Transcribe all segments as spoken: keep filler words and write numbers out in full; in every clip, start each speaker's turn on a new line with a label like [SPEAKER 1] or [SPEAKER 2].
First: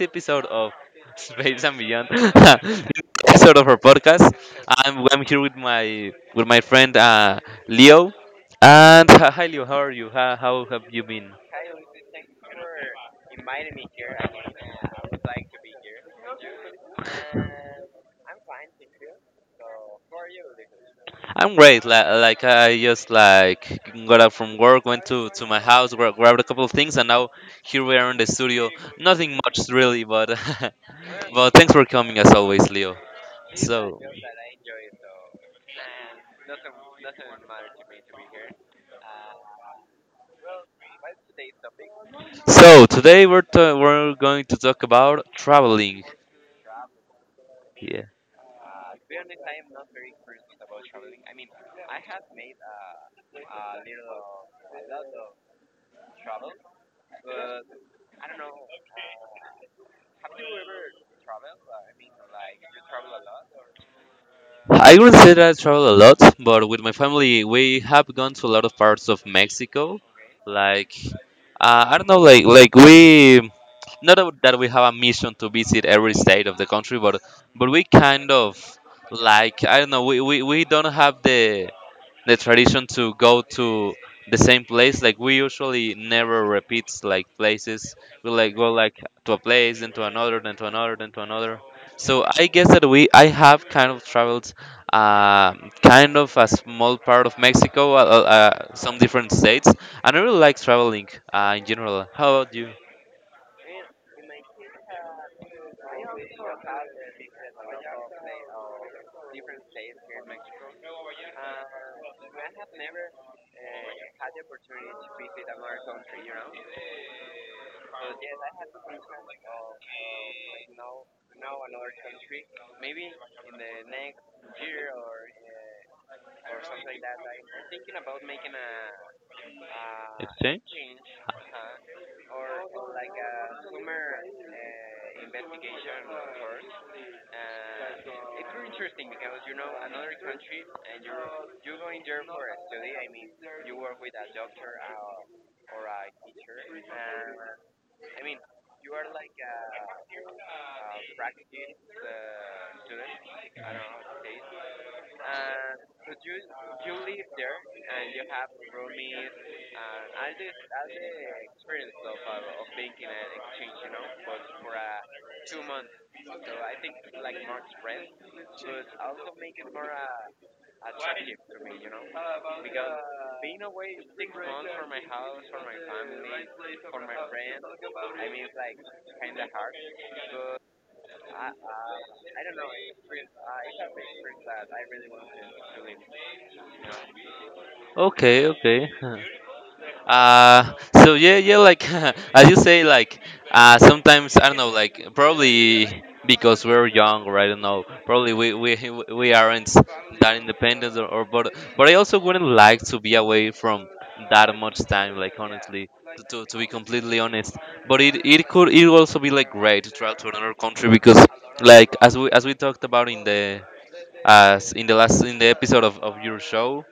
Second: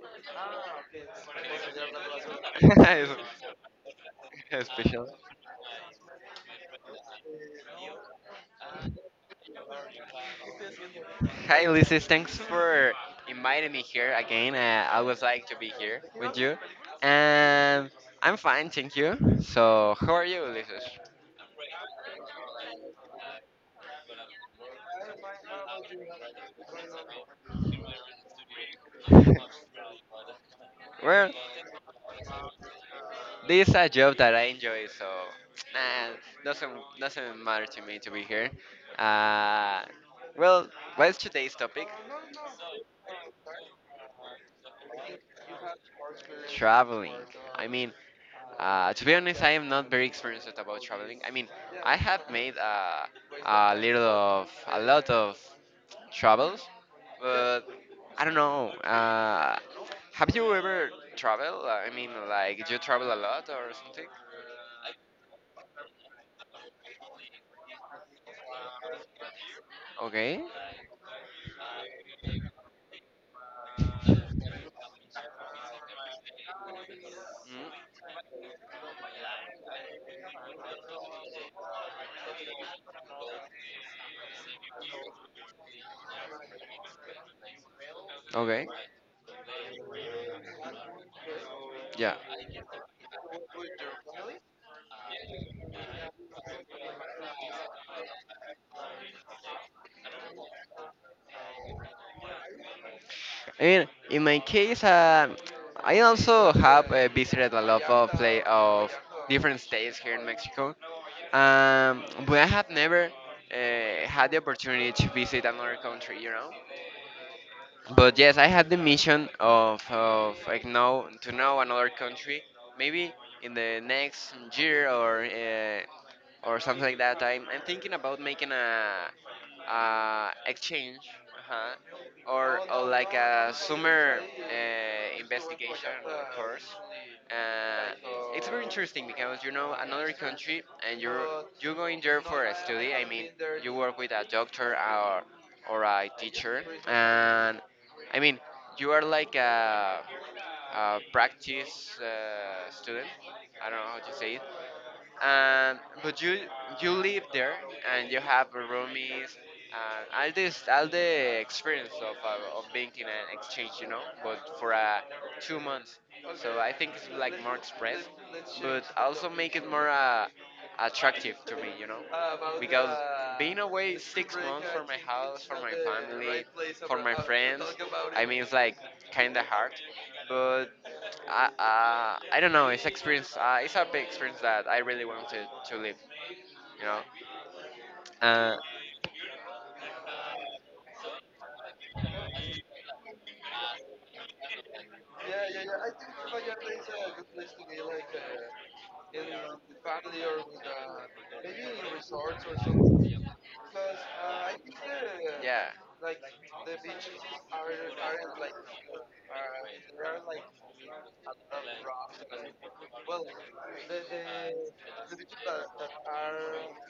[SPEAKER 1] episode of Space and Beyond, episode of our podcast,
[SPEAKER 2] It's
[SPEAKER 1] I'm,
[SPEAKER 2] special.
[SPEAKER 1] I'm here with my with my friend uh, Leo. And uh, hi Leo, how are you? How, how have you been?
[SPEAKER 2] Hi, Lizzie. Thanks for inviting me here again. Uh, I was like to be here with you. And I'm fine, thank you. So, how are you, Ulysses?
[SPEAKER 1] I'm great. Like, like I just like got up from work, went to, to my house, gra- grabbed a couple of things, and now here we are in the studio. Nothing much really, but
[SPEAKER 2] Well,
[SPEAKER 1] but thanks for coming as always, Leo.
[SPEAKER 2] this is a
[SPEAKER 1] So.
[SPEAKER 2] job that I enjoy, so nah, doesn't doesn't matter to me to be here. Uh, well, what's today's topic?
[SPEAKER 1] So today we're ta we're going to talk about traveling.
[SPEAKER 2] Traveling. I mean,
[SPEAKER 1] Yeah,
[SPEAKER 2] uh, to be honest, I am not very experienced about traveling. I mean, I have made uh, a little of a lot of travels, but I don't know. Uh, have you ever traveled? I mean, like you travel a lot or something?
[SPEAKER 1] I would not say that I travel a lot, but with my family we have gone to a lot of parts of Mexico.
[SPEAKER 2] Okay.
[SPEAKER 1] Like uh, I don't know, like like we not that that we have a mission to visit every state of the country, but but we kind of like, I don't know, we we, we don't have the the tradition to go to the same place. Like we usually never repeats like places. We like
[SPEAKER 2] Okay.
[SPEAKER 1] go like to a place, then to another, then to another, then to another.
[SPEAKER 2] Yeah.
[SPEAKER 1] So I guess that we I have kind of traveled uh, kind of a small part of Mexico, uh, uh, uh, some different states, and I really like traveling uh, in general. How about you?
[SPEAKER 2] I mean, in my case, um I also have uh, visited a lot of play of different states here in Mexico. Um, but I have never uh, had the opportunity to visit another country, you know. But yes, I had the mission of, of like know to know another country, maybe in the next year or uh, or something like that. I'm, I'm thinking about making a, a
[SPEAKER 1] Okay,
[SPEAKER 2] exchange, uh or, or like a summer uh, investigation uh, course. Uh, it's very interesting because you know another country and you're you go in there for a study. I mean, you work with a doctor or or a teacher, and I mean you are like a, a practice uh, student. I don't know how to say it, and but you you live there and you have roomies and all this all the experience of uh, of being in an exchange you know but for uh, two months. So I think it's like more express, but also make it more uh, attractive to me you know because being away six months from my house, from my family, for my friends. I mean, it's like kind of hard. But I, uh, I don't know. It's experience. Uh, it's a big experience that I really want to, to live. You know.
[SPEAKER 1] okay,
[SPEAKER 2] Uh,
[SPEAKER 1] okay. Uh, so yeah, yeah, like as you say, like uh, sometimes I don't know, like probably because we're young, or I don't know, probably we we we aren't that independent, or, or but but I also wouldn't like to be away from that much time, like honestly, to, to, to be completely honest. But it it could it would also be like great to travel to another country because, like, as we as we talked about in the uh in the last in the episode of, of your show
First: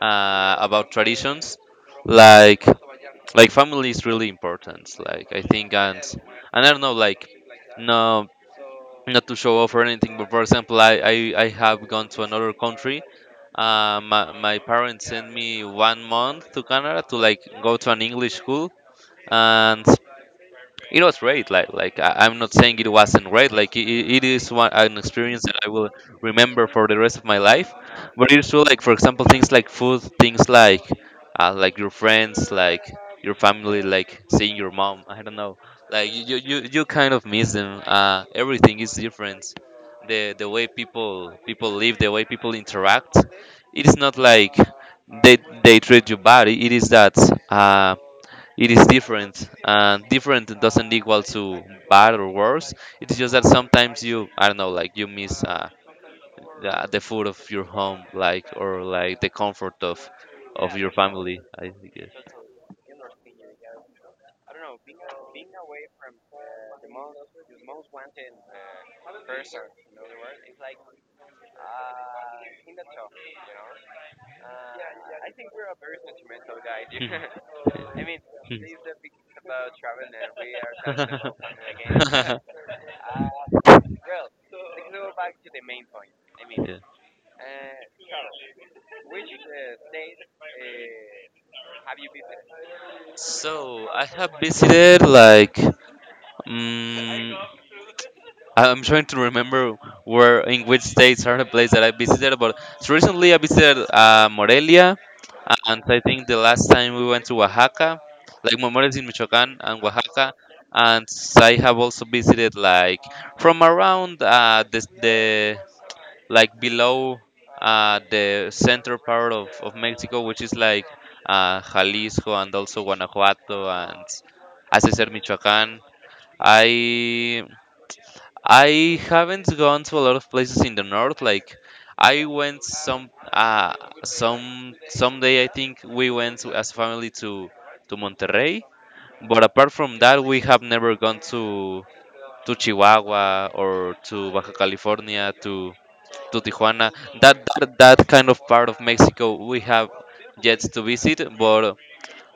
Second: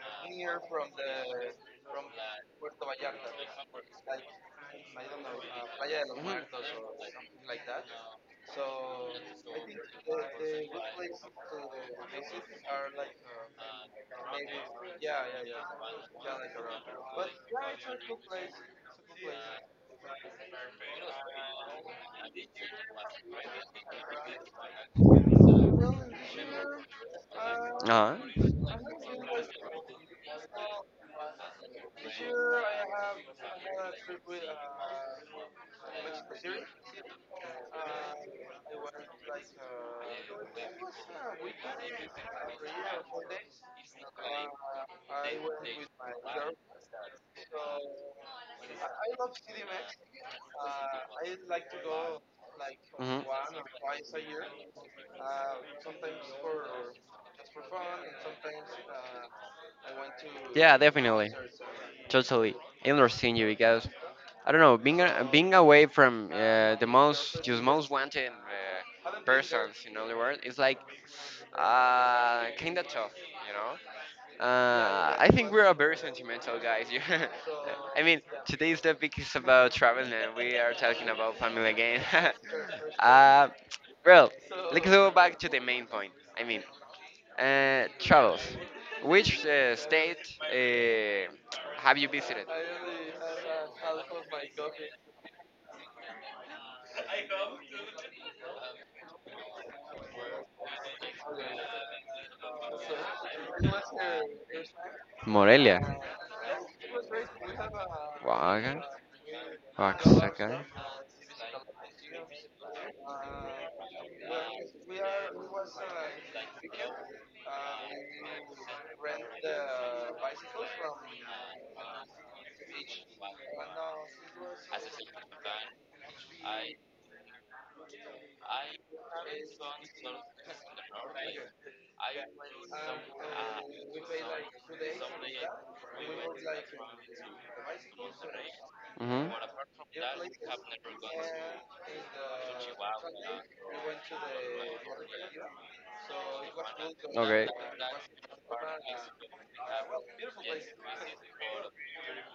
[SPEAKER 1] uh about traditions, like
[SPEAKER 2] yeah.
[SPEAKER 1] like family is really important,
[SPEAKER 2] I don't
[SPEAKER 1] like,
[SPEAKER 2] know,
[SPEAKER 1] I
[SPEAKER 2] uh,
[SPEAKER 1] think. and
[SPEAKER 2] Playa de los
[SPEAKER 1] and
[SPEAKER 2] Muertos
[SPEAKER 1] I don't know,
[SPEAKER 2] or
[SPEAKER 1] like,
[SPEAKER 2] something like that.
[SPEAKER 1] no,
[SPEAKER 2] So the
[SPEAKER 1] not to show off or
[SPEAKER 2] the
[SPEAKER 1] anything, but for
[SPEAKER 2] woods
[SPEAKER 1] example, i
[SPEAKER 2] of
[SPEAKER 1] i, I
[SPEAKER 2] the,
[SPEAKER 1] have gone
[SPEAKER 2] the
[SPEAKER 1] to
[SPEAKER 2] music
[SPEAKER 1] another
[SPEAKER 2] are
[SPEAKER 1] country.
[SPEAKER 2] like uh,
[SPEAKER 1] Uh, my, my
[SPEAKER 2] maybe,
[SPEAKER 1] parents
[SPEAKER 2] yeah,
[SPEAKER 1] sent
[SPEAKER 2] yeah,
[SPEAKER 1] me
[SPEAKER 2] yeah,
[SPEAKER 1] one
[SPEAKER 2] yeah,
[SPEAKER 1] month
[SPEAKER 2] like
[SPEAKER 1] to
[SPEAKER 2] around.
[SPEAKER 1] Canada to
[SPEAKER 2] But
[SPEAKER 1] like
[SPEAKER 2] yeah,
[SPEAKER 1] go
[SPEAKER 2] it's
[SPEAKER 1] to
[SPEAKER 2] a
[SPEAKER 1] an
[SPEAKER 2] cool
[SPEAKER 1] English
[SPEAKER 2] place.
[SPEAKER 1] school,
[SPEAKER 2] It's a cool place.
[SPEAKER 1] and it was great. Like like I, I'm not saying it wasn't great. Like it, it is one an experience that I will
[SPEAKER 2] Well, this
[SPEAKER 1] remember for the rest of my life.
[SPEAKER 2] year, uh, uh
[SPEAKER 1] But it's true. Like, for example, things like food, things like uh, like your
[SPEAKER 2] this
[SPEAKER 1] friends,
[SPEAKER 2] year I
[SPEAKER 1] like
[SPEAKER 2] have
[SPEAKER 1] your
[SPEAKER 2] I
[SPEAKER 1] family,
[SPEAKER 2] had a trip
[SPEAKER 1] like
[SPEAKER 2] with
[SPEAKER 1] seeing your mom. I
[SPEAKER 2] uh,
[SPEAKER 1] don't know. Like
[SPEAKER 2] Mexico
[SPEAKER 1] you you,
[SPEAKER 2] City.
[SPEAKER 1] you you kind of miss
[SPEAKER 2] Uh,
[SPEAKER 1] them. Uh,
[SPEAKER 2] I
[SPEAKER 1] everything is
[SPEAKER 2] went
[SPEAKER 1] different.
[SPEAKER 2] like uh, it
[SPEAKER 1] The the
[SPEAKER 2] was
[SPEAKER 1] way people
[SPEAKER 2] a
[SPEAKER 1] people
[SPEAKER 2] weekend,
[SPEAKER 1] live, the way
[SPEAKER 2] yeah,
[SPEAKER 1] people interact.
[SPEAKER 2] four days.
[SPEAKER 1] It is not
[SPEAKER 2] Uh,
[SPEAKER 1] like
[SPEAKER 2] I
[SPEAKER 1] they
[SPEAKER 2] went
[SPEAKER 1] they
[SPEAKER 2] with
[SPEAKER 1] treat
[SPEAKER 2] my
[SPEAKER 1] you bad. It is that. Uh, it is
[SPEAKER 2] I love
[SPEAKER 1] different,
[SPEAKER 2] city, man.
[SPEAKER 1] and different doesn't
[SPEAKER 2] Uh,
[SPEAKER 1] equal
[SPEAKER 2] I
[SPEAKER 1] to
[SPEAKER 2] like to
[SPEAKER 1] bad
[SPEAKER 2] go
[SPEAKER 1] or worse.
[SPEAKER 2] like,
[SPEAKER 1] It's
[SPEAKER 2] mhm,
[SPEAKER 1] just that
[SPEAKER 2] one or
[SPEAKER 1] sometimes
[SPEAKER 2] twice a
[SPEAKER 1] you,
[SPEAKER 2] year.
[SPEAKER 1] I don't know, like you miss
[SPEAKER 2] Uh,
[SPEAKER 1] uh,
[SPEAKER 2] Sometimes for
[SPEAKER 1] the the food of
[SPEAKER 2] just for
[SPEAKER 1] your
[SPEAKER 2] fun,
[SPEAKER 1] home,
[SPEAKER 2] and
[SPEAKER 1] like,
[SPEAKER 2] sometimes
[SPEAKER 1] or like
[SPEAKER 2] uh,
[SPEAKER 1] the comfort
[SPEAKER 2] I
[SPEAKER 1] of
[SPEAKER 2] went to, yeah,
[SPEAKER 1] of
[SPEAKER 2] to,
[SPEAKER 1] your
[SPEAKER 2] definitely,
[SPEAKER 1] family,
[SPEAKER 2] concerts,
[SPEAKER 1] I
[SPEAKER 2] and,
[SPEAKER 1] guess.
[SPEAKER 2] totally. I understand you because I don't know, being a, being away from uh, the most just most wanted uh, persons in all the world is like uh, kind of tough, you know. Uh, I think we're a very sentimental guys. you- I
[SPEAKER 1] Hmm.
[SPEAKER 2] mean, today's topic is about traveling, and we are talking about family again. uh, well, let's go back to the main point. I mean,
[SPEAKER 1] Yeah.
[SPEAKER 2] uh, travels. Which uh, state uh, have you visited?
[SPEAKER 1] So I have visited like mm I- I'm trying to remember where in which states are the places that I visited, but so recently I visited uh, Morelia,
[SPEAKER 2] Morelia.
[SPEAKER 1] and I think the last time we went to Oaxaca, like
[SPEAKER 2] Oaxaca.
[SPEAKER 1] Morelia is in Michoacán and Oaxaca,
[SPEAKER 2] Oaxaca.
[SPEAKER 1] and I have also visited, like, from around uh, the,
[SPEAKER 2] We
[SPEAKER 1] the
[SPEAKER 2] are. We was uh, like,
[SPEAKER 1] like below
[SPEAKER 2] uh,
[SPEAKER 1] uh, the
[SPEAKER 2] we
[SPEAKER 1] center
[SPEAKER 2] rent
[SPEAKER 1] part of,
[SPEAKER 2] the
[SPEAKER 1] of
[SPEAKER 2] uh,
[SPEAKER 1] Mexico, which is
[SPEAKER 2] bicycles
[SPEAKER 1] like
[SPEAKER 2] from uh,
[SPEAKER 1] uh, Jalisco and also Guanajuato and,
[SPEAKER 2] no, it was
[SPEAKER 1] as I said, Michoacán. I I haven't gone to a lot of places in the north. Like I went some uh
[SPEAKER 2] paid like
[SPEAKER 1] some
[SPEAKER 2] two days,
[SPEAKER 1] someday I think we
[SPEAKER 2] we
[SPEAKER 1] went
[SPEAKER 2] was
[SPEAKER 1] to,
[SPEAKER 2] like
[SPEAKER 1] as a
[SPEAKER 2] the
[SPEAKER 1] family, to to
[SPEAKER 2] bicycles,
[SPEAKER 1] Monterrey.
[SPEAKER 2] hmm
[SPEAKER 1] But apart from that, we have never gone to to Chihuahua
[SPEAKER 2] we
[SPEAKER 1] or
[SPEAKER 2] went to
[SPEAKER 1] to
[SPEAKER 2] the
[SPEAKER 1] Baja California
[SPEAKER 2] Borgia.
[SPEAKER 1] to
[SPEAKER 2] So
[SPEAKER 1] to
[SPEAKER 2] it was
[SPEAKER 1] Tijuana.
[SPEAKER 2] cool because, okay,
[SPEAKER 1] That that, that kind of part of
[SPEAKER 2] Japan is,
[SPEAKER 1] Mexico we have
[SPEAKER 2] well,
[SPEAKER 1] yet to visit. But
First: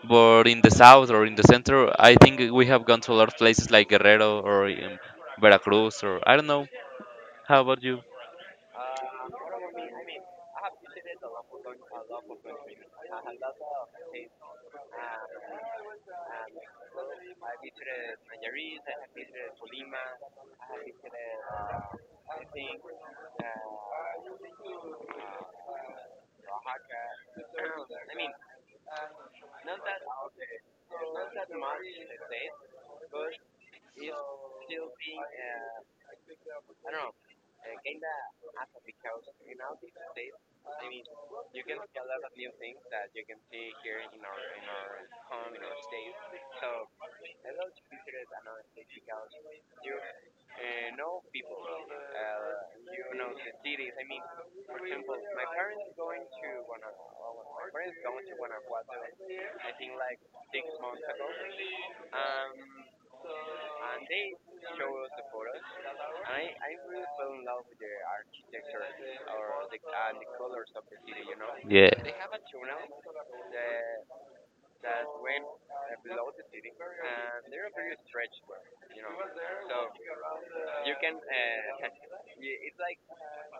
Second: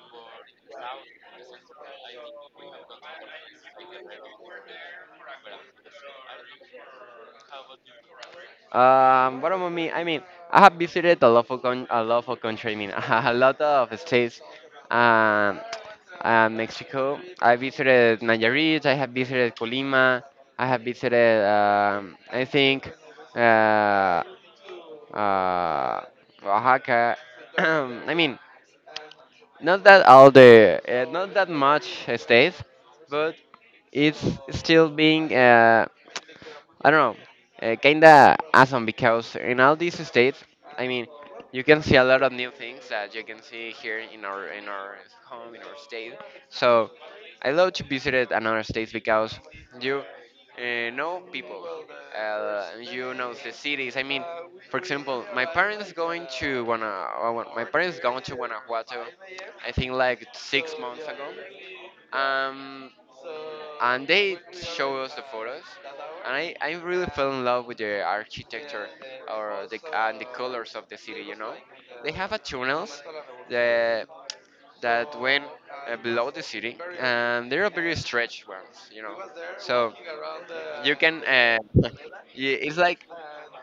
[SPEAKER 1] but in the south or in the center, I think we have gone to a lot of places like Guerrero or um, Veracruz or I don't know. How about you?
[SPEAKER 2] Um, what about me? I mean, I have visited a lot of con- a lot of country. I mean, a lot of states. Um, uh, Mexico. I visited Nayarit. I have visited Colima. I have visited. Um, I think. Uh, uh, Oaxaca. I mean, not that all the, uh, not that much states, but it's still being uh, I don't know, uh, kinda awesome because in all these states, I mean, you can see a lot of new things that you can see here in our in our home in our state. So I love to visit another states because you uh, know people, uh, and you know the cities. I mean, for example, my parents going to Guana, uh, Guan- my parents going to Guanajuato, I think like six months ago. Um, and they show us the photos, and I, I really fell in love with the architecture or the and the colors of the city you know
[SPEAKER 1] Yeah.
[SPEAKER 2] They have a tunnels that that went uh, below the city, and they're very stretched ones you know So you can, uh, yeah, it's like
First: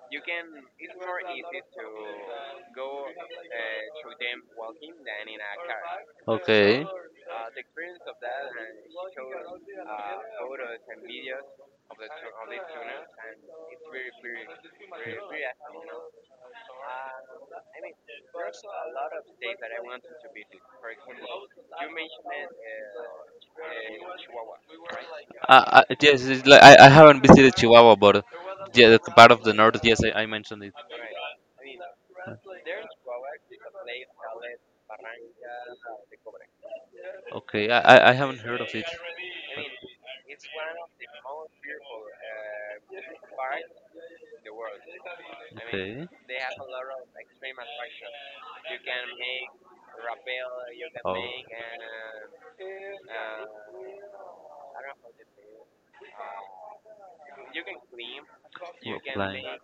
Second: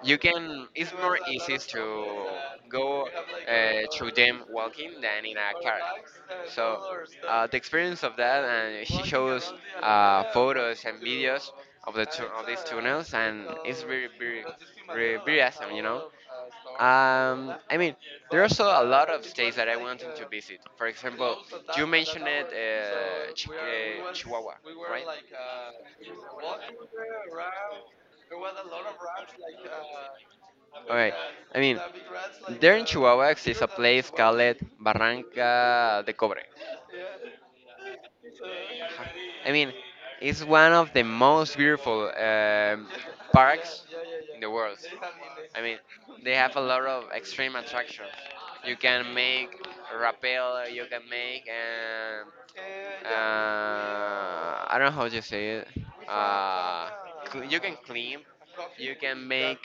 [SPEAKER 2] you can. It's more easy to go uh, through them walking than in a car. So
[SPEAKER 1] Okay.
[SPEAKER 2] uh, the experience of that, and she shows uh, photos and videos of the tu- of these tunnels, and it's very very very, very awesome, you know. Um, I mean, there are also a lot of states that I wanted to visit. For example, you mentioned it, uh, Chi- uh, Chihuahua, right?
[SPEAKER 1] Uh, uh, yes, it's like, I, I haven't visited Chihuahua, but
[SPEAKER 2] It was a lot
[SPEAKER 1] yeah,
[SPEAKER 2] of
[SPEAKER 1] the part
[SPEAKER 2] rats,
[SPEAKER 1] of the
[SPEAKER 2] like,
[SPEAKER 1] north. Yes, I, I
[SPEAKER 2] uh,
[SPEAKER 1] mentioned it.
[SPEAKER 2] alright, I mean, the rats, like there in uh, Chihuahua exists a place called Barranca de Cobre. Yeah.
[SPEAKER 1] Okay, I, I I haven't heard of it.
[SPEAKER 2] Ha- I mean, it's one of the most beautiful um, parks in the world. I mean,
[SPEAKER 1] Okay.
[SPEAKER 2] they have a lot of extreme attractions. You can make rappel, you can
[SPEAKER 1] Oh.
[SPEAKER 2] make, um, uh, I don't know how to say it. Uh, cl- you can clean, you
[SPEAKER 1] Rock
[SPEAKER 2] can
[SPEAKER 1] climbing.
[SPEAKER 2] make,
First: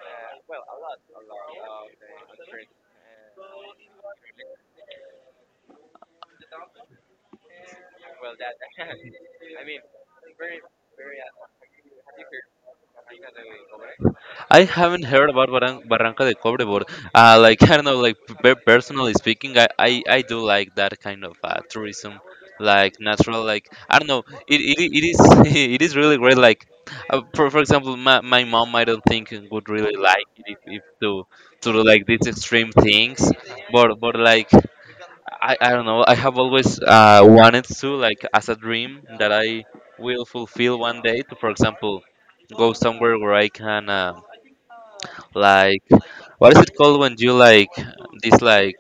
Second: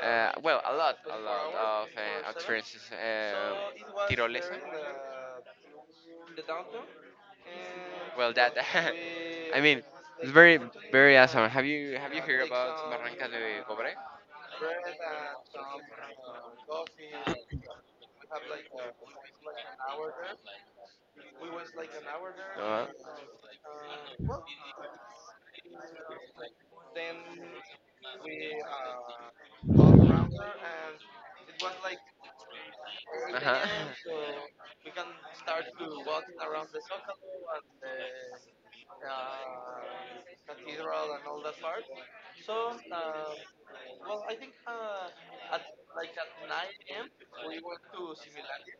[SPEAKER 2] uh, well, a lot, a lot of uh, experiences. Uh, tirolesa. Well, that, I mean, it's very very awesome. Have you have you heard about Barranca de Cobre?
[SPEAKER 1] I haven't heard about Barran- Barranca de Cobre, but
[SPEAKER 2] No.
[SPEAKER 1] uh, like, I don't know, like, pe- personally speaking, I, I, I do like that kind of uh, tourism, like natural, like, I don't know, it, it, it is it is really great. Like uh, for, for example, my, my mom I don't think would really like it if, if to to do like these extreme things, but but like, I, I don't know, I have always uh, wanted to, like, as a dream that I will fulfill one day. To, for example, go somewhere where
[SPEAKER 2] Uh-huh.
[SPEAKER 1] I can, um
[SPEAKER 2] Well, I think uh, at
[SPEAKER 1] like,
[SPEAKER 2] like at
[SPEAKER 1] what is it called
[SPEAKER 2] nine a m
[SPEAKER 1] when you,
[SPEAKER 2] we
[SPEAKER 1] like,
[SPEAKER 2] went to
[SPEAKER 1] this, like,
[SPEAKER 2] Similaria.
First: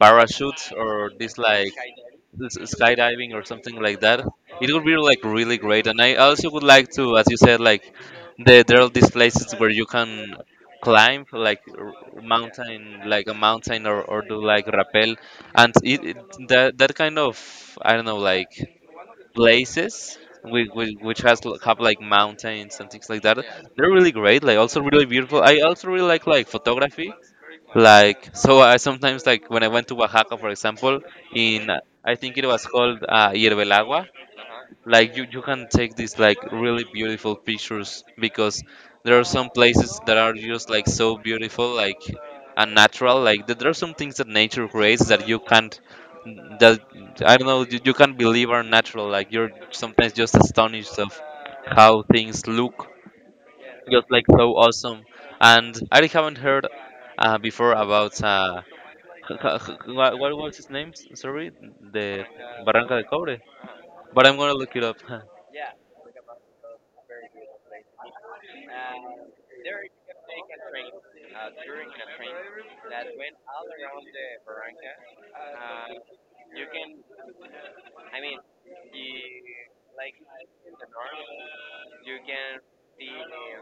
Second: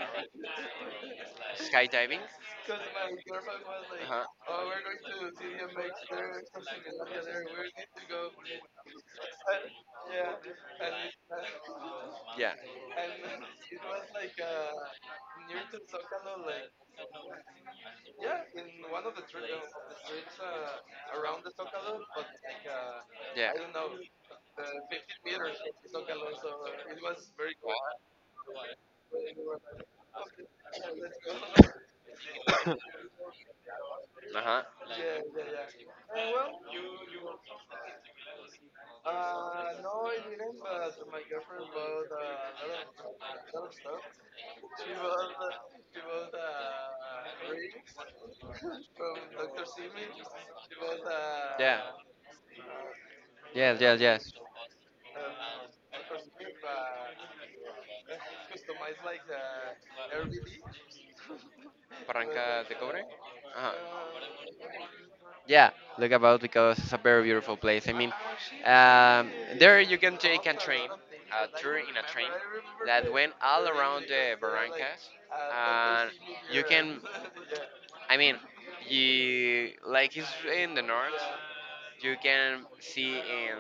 [SPEAKER 1] parachutes or this like
[SPEAKER 2] Skydiving?
[SPEAKER 1] s-
[SPEAKER 2] Because my
[SPEAKER 1] skydiving or
[SPEAKER 2] girlfriend
[SPEAKER 1] something
[SPEAKER 2] was
[SPEAKER 1] like
[SPEAKER 2] like,
[SPEAKER 1] that.
[SPEAKER 2] uh-huh, "Oh,
[SPEAKER 1] It
[SPEAKER 2] we're
[SPEAKER 1] would be
[SPEAKER 2] going to
[SPEAKER 1] like really great,
[SPEAKER 2] C D M X.
[SPEAKER 1] and I
[SPEAKER 2] There's
[SPEAKER 1] also would
[SPEAKER 2] some
[SPEAKER 1] like to,
[SPEAKER 2] Similaria
[SPEAKER 1] as you
[SPEAKER 2] there.
[SPEAKER 1] said,
[SPEAKER 2] We need
[SPEAKER 1] like,
[SPEAKER 2] to go."
[SPEAKER 1] the, there are these places
[SPEAKER 2] And,
[SPEAKER 1] where you
[SPEAKER 2] yeah,
[SPEAKER 1] can
[SPEAKER 2] and we,
[SPEAKER 1] climb, like, r-
[SPEAKER 2] uh, yeah,
[SPEAKER 1] mountain,
[SPEAKER 2] and
[SPEAKER 1] like a
[SPEAKER 2] it
[SPEAKER 1] mountain, or,
[SPEAKER 2] was
[SPEAKER 1] or
[SPEAKER 2] like
[SPEAKER 1] do like
[SPEAKER 2] uh,
[SPEAKER 1] rappel,
[SPEAKER 2] near
[SPEAKER 1] and
[SPEAKER 2] to
[SPEAKER 1] it, it
[SPEAKER 2] Zocalo, like,
[SPEAKER 1] that that kind of, I don't know,
[SPEAKER 2] yeah,
[SPEAKER 1] like
[SPEAKER 2] in one of the three of the
[SPEAKER 1] places
[SPEAKER 2] streets
[SPEAKER 1] which,
[SPEAKER 2] uh,
[SPEAKER 1] which has
[SPEAKER 2] around the
[SPEAKER 1] l- have like
[SPEAKER 2] Zocalo, but like,
[SPEAKER 1] mountains and
[SPEAKER 2] uh,
[SPEAKER 1] things like that.
[SPEAKER 2] yeah, I don't
[SPEAKER 1] They're
[SPEAKER 2] know,
[SPEAKER 1] really great, like
[SPEAKER 2] uh,
[SPEAKER 1] also really
[SPEAKER 2] fifteen
[SPEAKER 1] beautiful. I
[SPEAKER 2] meters from
[SPEAKER 1] also
[SPEAKER 2] the
[SPEAKER 1] really like
[SPEAKER 2] Zocalo.
[SPEAKER 1] like
[SPEAKER 2] So it
[SPEAKER 1] photography.
[SPEAKER 2] was very cool.
[SPEAKER 1] Like so, I sometimes, like, when I went to Oaxaca, for example, in uh, I think it was called uh, Hiervelagua,
[SPEAKER 2] Uh huh.
[SPEAKER 1] like you, you can take these like really beautiful pictures because there are some places that are just like so beautiful, like unnatural. Like th- there are some things that nature creates that you can't, that I don't know, you, you can't believe are natural, like you're sometimes just astonished of
[SPEAKER 2] Yeah.
[SPEAKER 1] how things look,
[SPEAKER 2] Yes. Yes.
[SPEAKER 1] just like
[SPEAKER 2] Yes.
[SPEAKER 1] so awesome. And I haven't heard uh, before about uh, h- h- h- what, what was his name? S- sorry, the
[SPEAKER 2] Paranca de
[SPEAKER 1] Barranca
[SPEAKER 2] cobre.
[SPEAKER 1] de Cobre,
[SPEAKER 2] Uh
[SPEAKER 1] but I'm gonna
[SPEAKER 2] huh.
[SPEAKER 1] look it up.
[SPEAKER 2] Yeah, look about, because it's a very beautiful place. I mean, um, there you can take a train, a tour in a train that went all around the Barrancas, and you can, I mean, you like it's in the north. You can see in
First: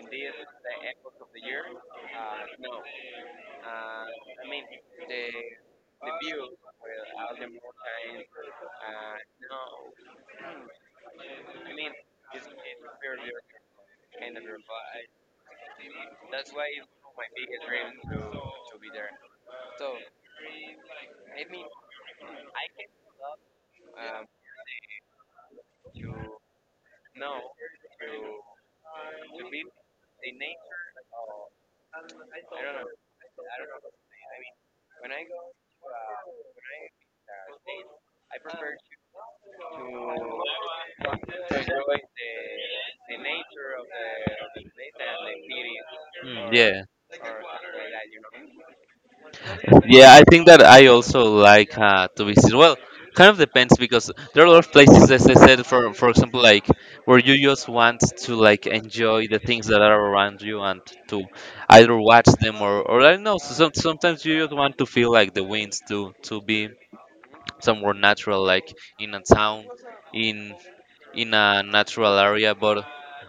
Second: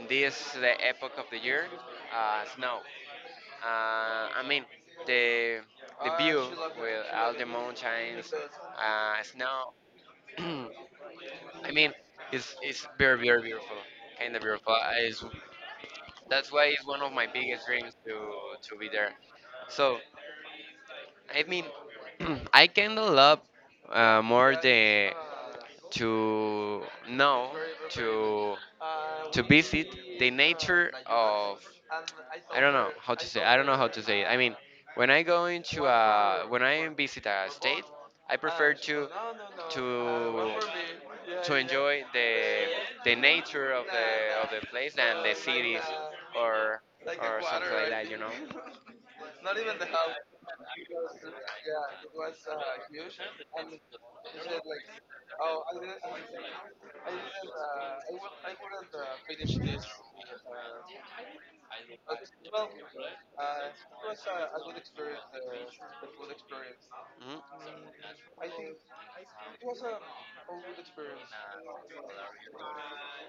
[SPEAKER 2] in this the epoch of the year, uh, snow. Uh, I mean, the the view with all the mountains, uh, snow. I mean, it's it's very very beautiful, kind of beautiful. I, it's, that's why it's one of my biggest dreams to to be there. So I mean, I kind of love uh, more the to know to to visit the nature of, I don't know how to say I don't know how to say it. I mean, when I go into a when I visit a state, I prefer to to to enjoy the the nature of the of the place than the cities,
[SPEAKER 1] Mm, yeah,
[SPEAKER 2] or
[SPEAKER 1] yeah.
[SPEAKER 2] or something like that, you know.
[SPEAKER 1] yeah. I think that I also like
[SPEAKER 2] Yeah,
[SPEAKER 1] uh,
[SPEAKER 2] it
[SPEAKER 1] to
[SPEAKER 2] was
[SPEAKER 1] visit.
[SPEAKER 2] uh,
[SPEAKER 1] Well,
[SPEAKER 2] huge.
[SPEAKER 1] kind of depends because there are a lot of places, as I
[SPEAKER 2] Oh,
[SPEAKER 1] said,
[SPEAKER 2] I
[SPEAKER 1] for
[SPEAKER 2] didn't, I
[SPEAKER 1] for example,
[SPEAKER 2] didn't,
[SPEAKER 1] like
[SPEAKER 2] uh,
[SPEAKER 1] where you just want
[SPEAKER 2] I,
[SPEAKER 1] to
[SPEAKER 2] w- I
[SPEAKER 1] like
[SPEAKER 2] wouldn't uh,
[SPEAKER 1] enjoy the
[SPEAKER 2] finish
[SPEAKER 1] things that
[SPEAKER 2] this.
[SPEAKER 1] are around
[SPEAKER 2] Uh,
[SPEAKER 1] you, and to either watch them
[SPEAKER 2] well,
[SPEAKER 1] or or, I don't know. So
[SPEAKER 2] uh,
[SPEAKER 1] some,
[SPEAKER 2] it was
[SPEAKER 1] sometimes you just
[SPEAKER 2] a, a good
[SPEAKER 1] want to feel
[SPEAKER 2] experience,
[SPEAKER 1] like
[SPEAKER 2] uh,
[SPEAKER 1] the winds,
[SPEAKER 2] the
[SPEAKER 1] to
[SPEAKER 2] food
[SPEAKER 1] to be
[SPEAKER 2] experience. Mhm.
[SPEAKER 1] somewhere natural,
[SPEAKER 2] I think
[SPEAKER 1] like in a town.
[SPEAKER 2] it was a, a
[SPEAKER 1] In
[SPEAKER 2] good experience.
[SPEAKER 1] in a natural area, but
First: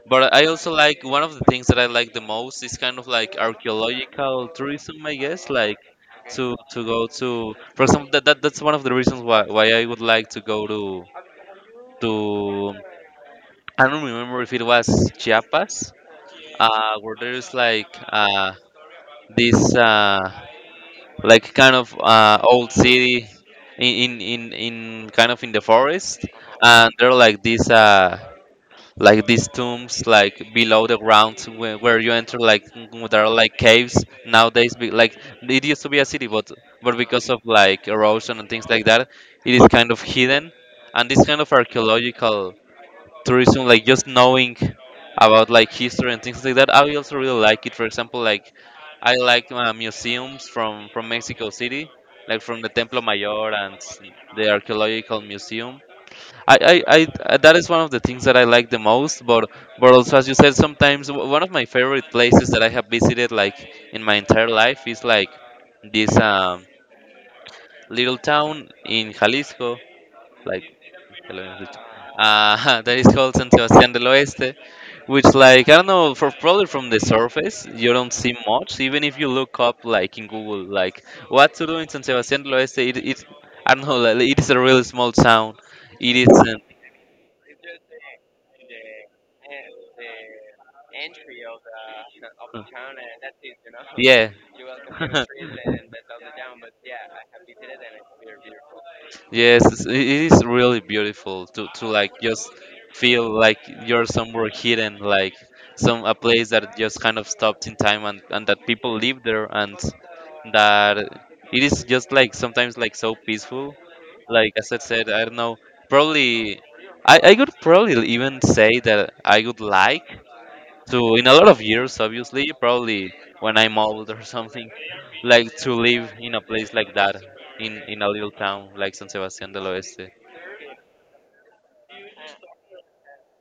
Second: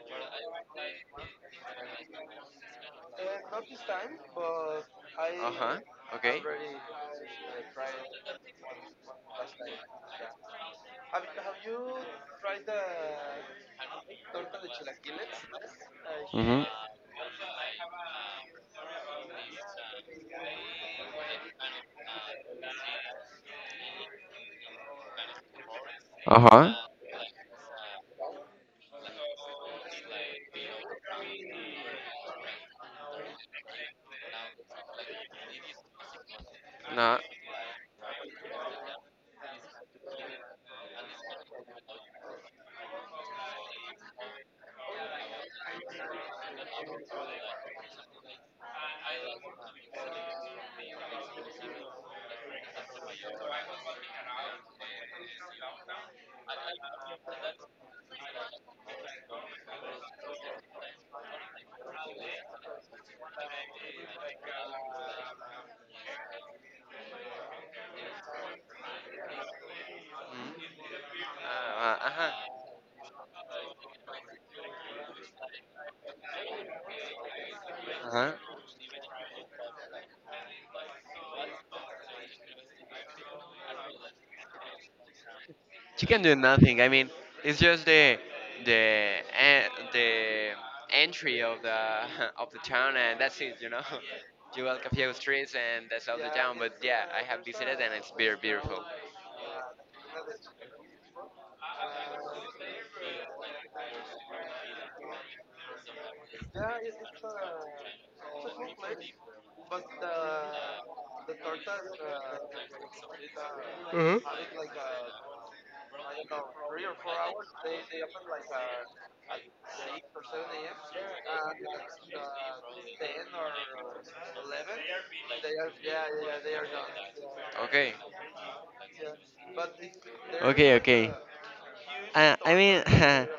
[SPEAKER 1] but I also, like, one of the things that I like the most is kind of like
[SPEAKER 2] Uh, not this time,
[SPEAKER 1] archaeological
[SPEAKER 2] but
[SPEAKER 1] tourism, I
[SPEAKER 2] I,
[SPEAKER 1] guess,
[SPEAKER 2] uh huh,
[SPEAKER 1] like,
[SPEAKER 2] okay,
[SPEAKER 1] to
[SPEAKER 2] already
[SPEAKER 1] to go to,
[SPEAKER 2] uh,
[SPEAKER 1] for
[SPEAKER 2] tried
[SPEAKER 1] example, that, that
[SPEAKER 2] it.
[SPEAKER 1] that's one of the reasons why why I would like to go to,
[SPEAKER 2] Have, have you tried
[SPEAKER 1] to
[SPEAKER 2] the
[SPEAKER 1] I don't remember if
[SPEAKER 2] torta
[SPEAKER 1] it
[SPEAKER 2] de
[SPEAKER 1] was
[SPEAKER 2] chilaquiles?
[SPEAKER 1] Chiapas,
[SPEAKER 2] Uh, Mhm.
[SPEAKER 1] uh where there's like uh this uh like kind of uh old city in in in, in kind of in the forest,
[SPEAKER 2] Uh huh.
[SPEAKER 1] and there are like these uh like these tombs like below the ground where, where you enter, like, mm, there are like caves nowadays, be, like, it used to be a city, but but
[SPEAKER 2] No.
[SPEAKER 1] because of, like, erosion and things like that, it is kind of hidden. And this kind of archaeological tourism, like just knowing about, like, history and things like that, I also really like it. For example, like, I like uh, museums from from Mexico City, like from the Templo Mayor and the Archaeological Museum. I, I, I that is one of the things that I like the most. But but also, as you said, sometimes w- one of my favorite places that I have visited, like, in my entire life is like this um, little town in Jalisco, like hello, en Jalisco.
[SPEAKER 2] Mhm. Uh huh.
[SPEAKER 1] Uh, that is called San Sebastián del Oeste, which, like, I don't know, for probably from the surface you
[SPEAKER 2] Uh
[SPEAKER 1] don't
[SPEAKER 2] huh.
[SPEAKER 1] see much. Even if you look up, like, in Google, like what to do in San Sebastián del Oeste, it, it I don't know, like, it is a really small town.
[SPEAKER 2] She
[SPEAKER 1] It
[SPEAKER 2] can
[SPEAKER 1] is.
[SPEAKER 2] do
[SPEAKER 1] um,
[SPEAKER 2] nothing. I mean, it's just the the en- the entry of the of the town, and that's it. You know,
[SPEAKER 1] Yeah.
[SPEAKER 2] you walk a few
[SPEAKER 1] Walk
[SPEAKER 2] streets, and that's all the town.
[SPEAKER 1] down,
[SPEAKER 2] But yeah, I have visited, and it's very beautiful.
[SPEAKER 1] yes, it's- it is really beautiful to, to, like, just feel like you're somewhere hidden, like some a place
[SPEAKER 2] Yeah,
[SPEAKER 1] that
[SPEAKER 2] it,
[SPEAKER 1] just kind
[SPEAKER 2] it's
[SPEAKER 1] of
[SPEAKER 2] a
[SPEAKER 1] stopped in time, and, and
[SPEAKER 2] it's a
[SPEAKER 1] that
[SPEAKER 2] cool
[SPEAKER 1] people
[SPEAKER 2] place,
[SPEAKER 1] live there, and
[SPEAKER 2] but the
[SPEAKER 1] that
[SPEAKER 2] the
[SPEAKER 1] it is
[SPEAKER 2] tortas, uh,
[SPEAKER 1] just, like, sometimes, like,
[SPEAKER 2] uh,
[SPEAKER 1] so peaceful.
[SPEAKER 2] hmm
[SPEAKER 1] Like
[SPEAKER 2] ate
[SPEAKER 1] as
[SPEAKER 2] like
[SPEAKER 1] I
[SPEAKER 2] uh,
[SPEAKER 1] said, I don't know,
[SPEAKER 2] I don't know,
[SPEAKER 1] probably
[SPEAKER 2] three or four
[SPEAKER 1] I, I
[SPEAKER 2] hours.
[SPEAKER 1] could
[SPEAKER 2] They
[SPEAKER 1] probably
[SPEAKER 2] they open
[SPEAKER 1] even
[SPEAKER 2] like
[SPEAKER 1] say that
[SPEAKER 2] uh,
[SPEAKER 1] I
[SPEAKER 2] at
[SPEAKER 1] would
[SPEAKER 2] eight
[SPEAKER 1] like
[SPEAKER 2] or seven a m,
[SPEAKER 1] to, in a lot
[SPEAKER 2] and
[SPEAKER 1] of
[SPEAKER 2] at
[SPEAKER 1] years,
[SPEAKER 2] uh,
[SPEAKER 1] obviously, probably
[SPEAKER 2] ten or
[SPEAKER 1] when I'm old or something,
[SPEAKER 2] eleven
[SPEAKER 1] like
[SPEAKER 2] they
[SPEAKER 1] to
[SPEAKER 2] are, yeah,
[SPEAKER 1] live
[SPEAKER 2] yeah,
[SPEAKER 1] in
[SPEAKER 2] yeah,
[SPEAKER 1] a
[SPEAKER 2] they are
[SPEAKER 1] place
[SPEAKER 2] done.
[SPEAKER 1] like that,
[SPEAKER 2] Yeah.
[SPEAKER 1] in
[SPEAKER 2] Okay.
[SPEAKER 1] in a little town like San
[SPEAKER 2] Yeah,
[SPEAKER 1] sebastian del
[SPEAKER 2] but it's
[SPEAKER 1] Oeste.
[SPEAKER 2] there is, okay, like a, okay, a, uh, I mean,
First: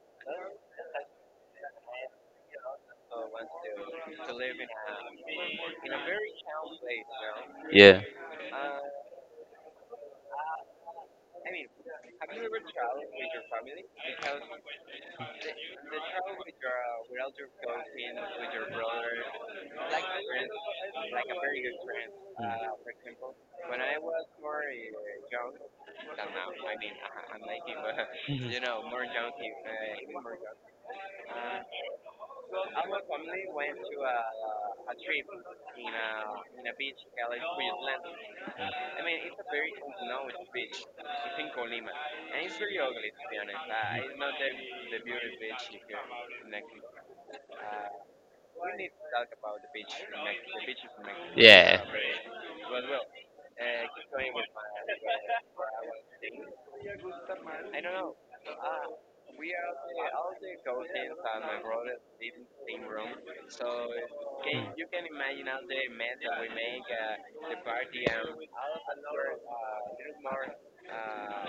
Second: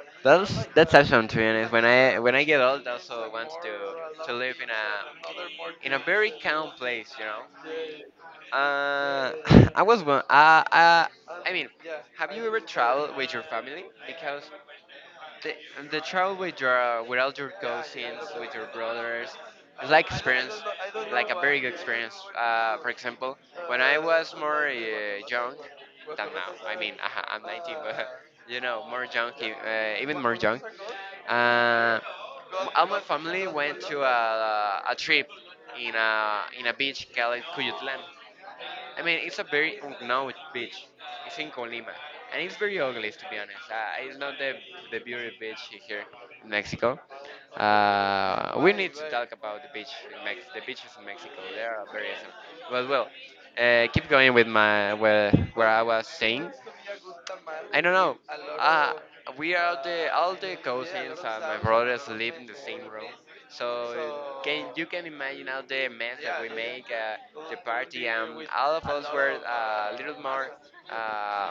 [SPEAKER 2] that's that's awesome, to be honest. When I when I get old, I also want to to live in a in a very calm place, you
[SPEAKER 1] Yeah.
[SPEAKER 2] know. Uh, I was one. Uh, uh, I mean, have you ever traveled with your family? Because the the travel with your with your cousins, with your brothers, it's like experience, like a very good experience. Uh, for example, when I was more uh, young than now, I mean, I'm nineteen, but
[SPEAKER 1] Mhm.
[SPEAKER 2] you know, more young, e, uh, even more young. Uh, m- all my family went to a, a trip in a in a beach called Cuyutlan. I mean, it's a very unknown beach. It's in Colima, and it's very ugly, to be honest. Uh, it's not the the beauty beach here in Mexico. Uh, we need to talk about the beach in Mex- the beaches in Mexico. They
[SPEAKER 1] yeah
[SPEAKER 2] are very awesome. Well, well, uh, keep going with my where where I was saying. I don't know. A Uh, we are the all the yeah, cousins and my brothers live in the same room. So can you can imagine all the mess that we make, uh, the party, and all of us were, uh, a little more, uh,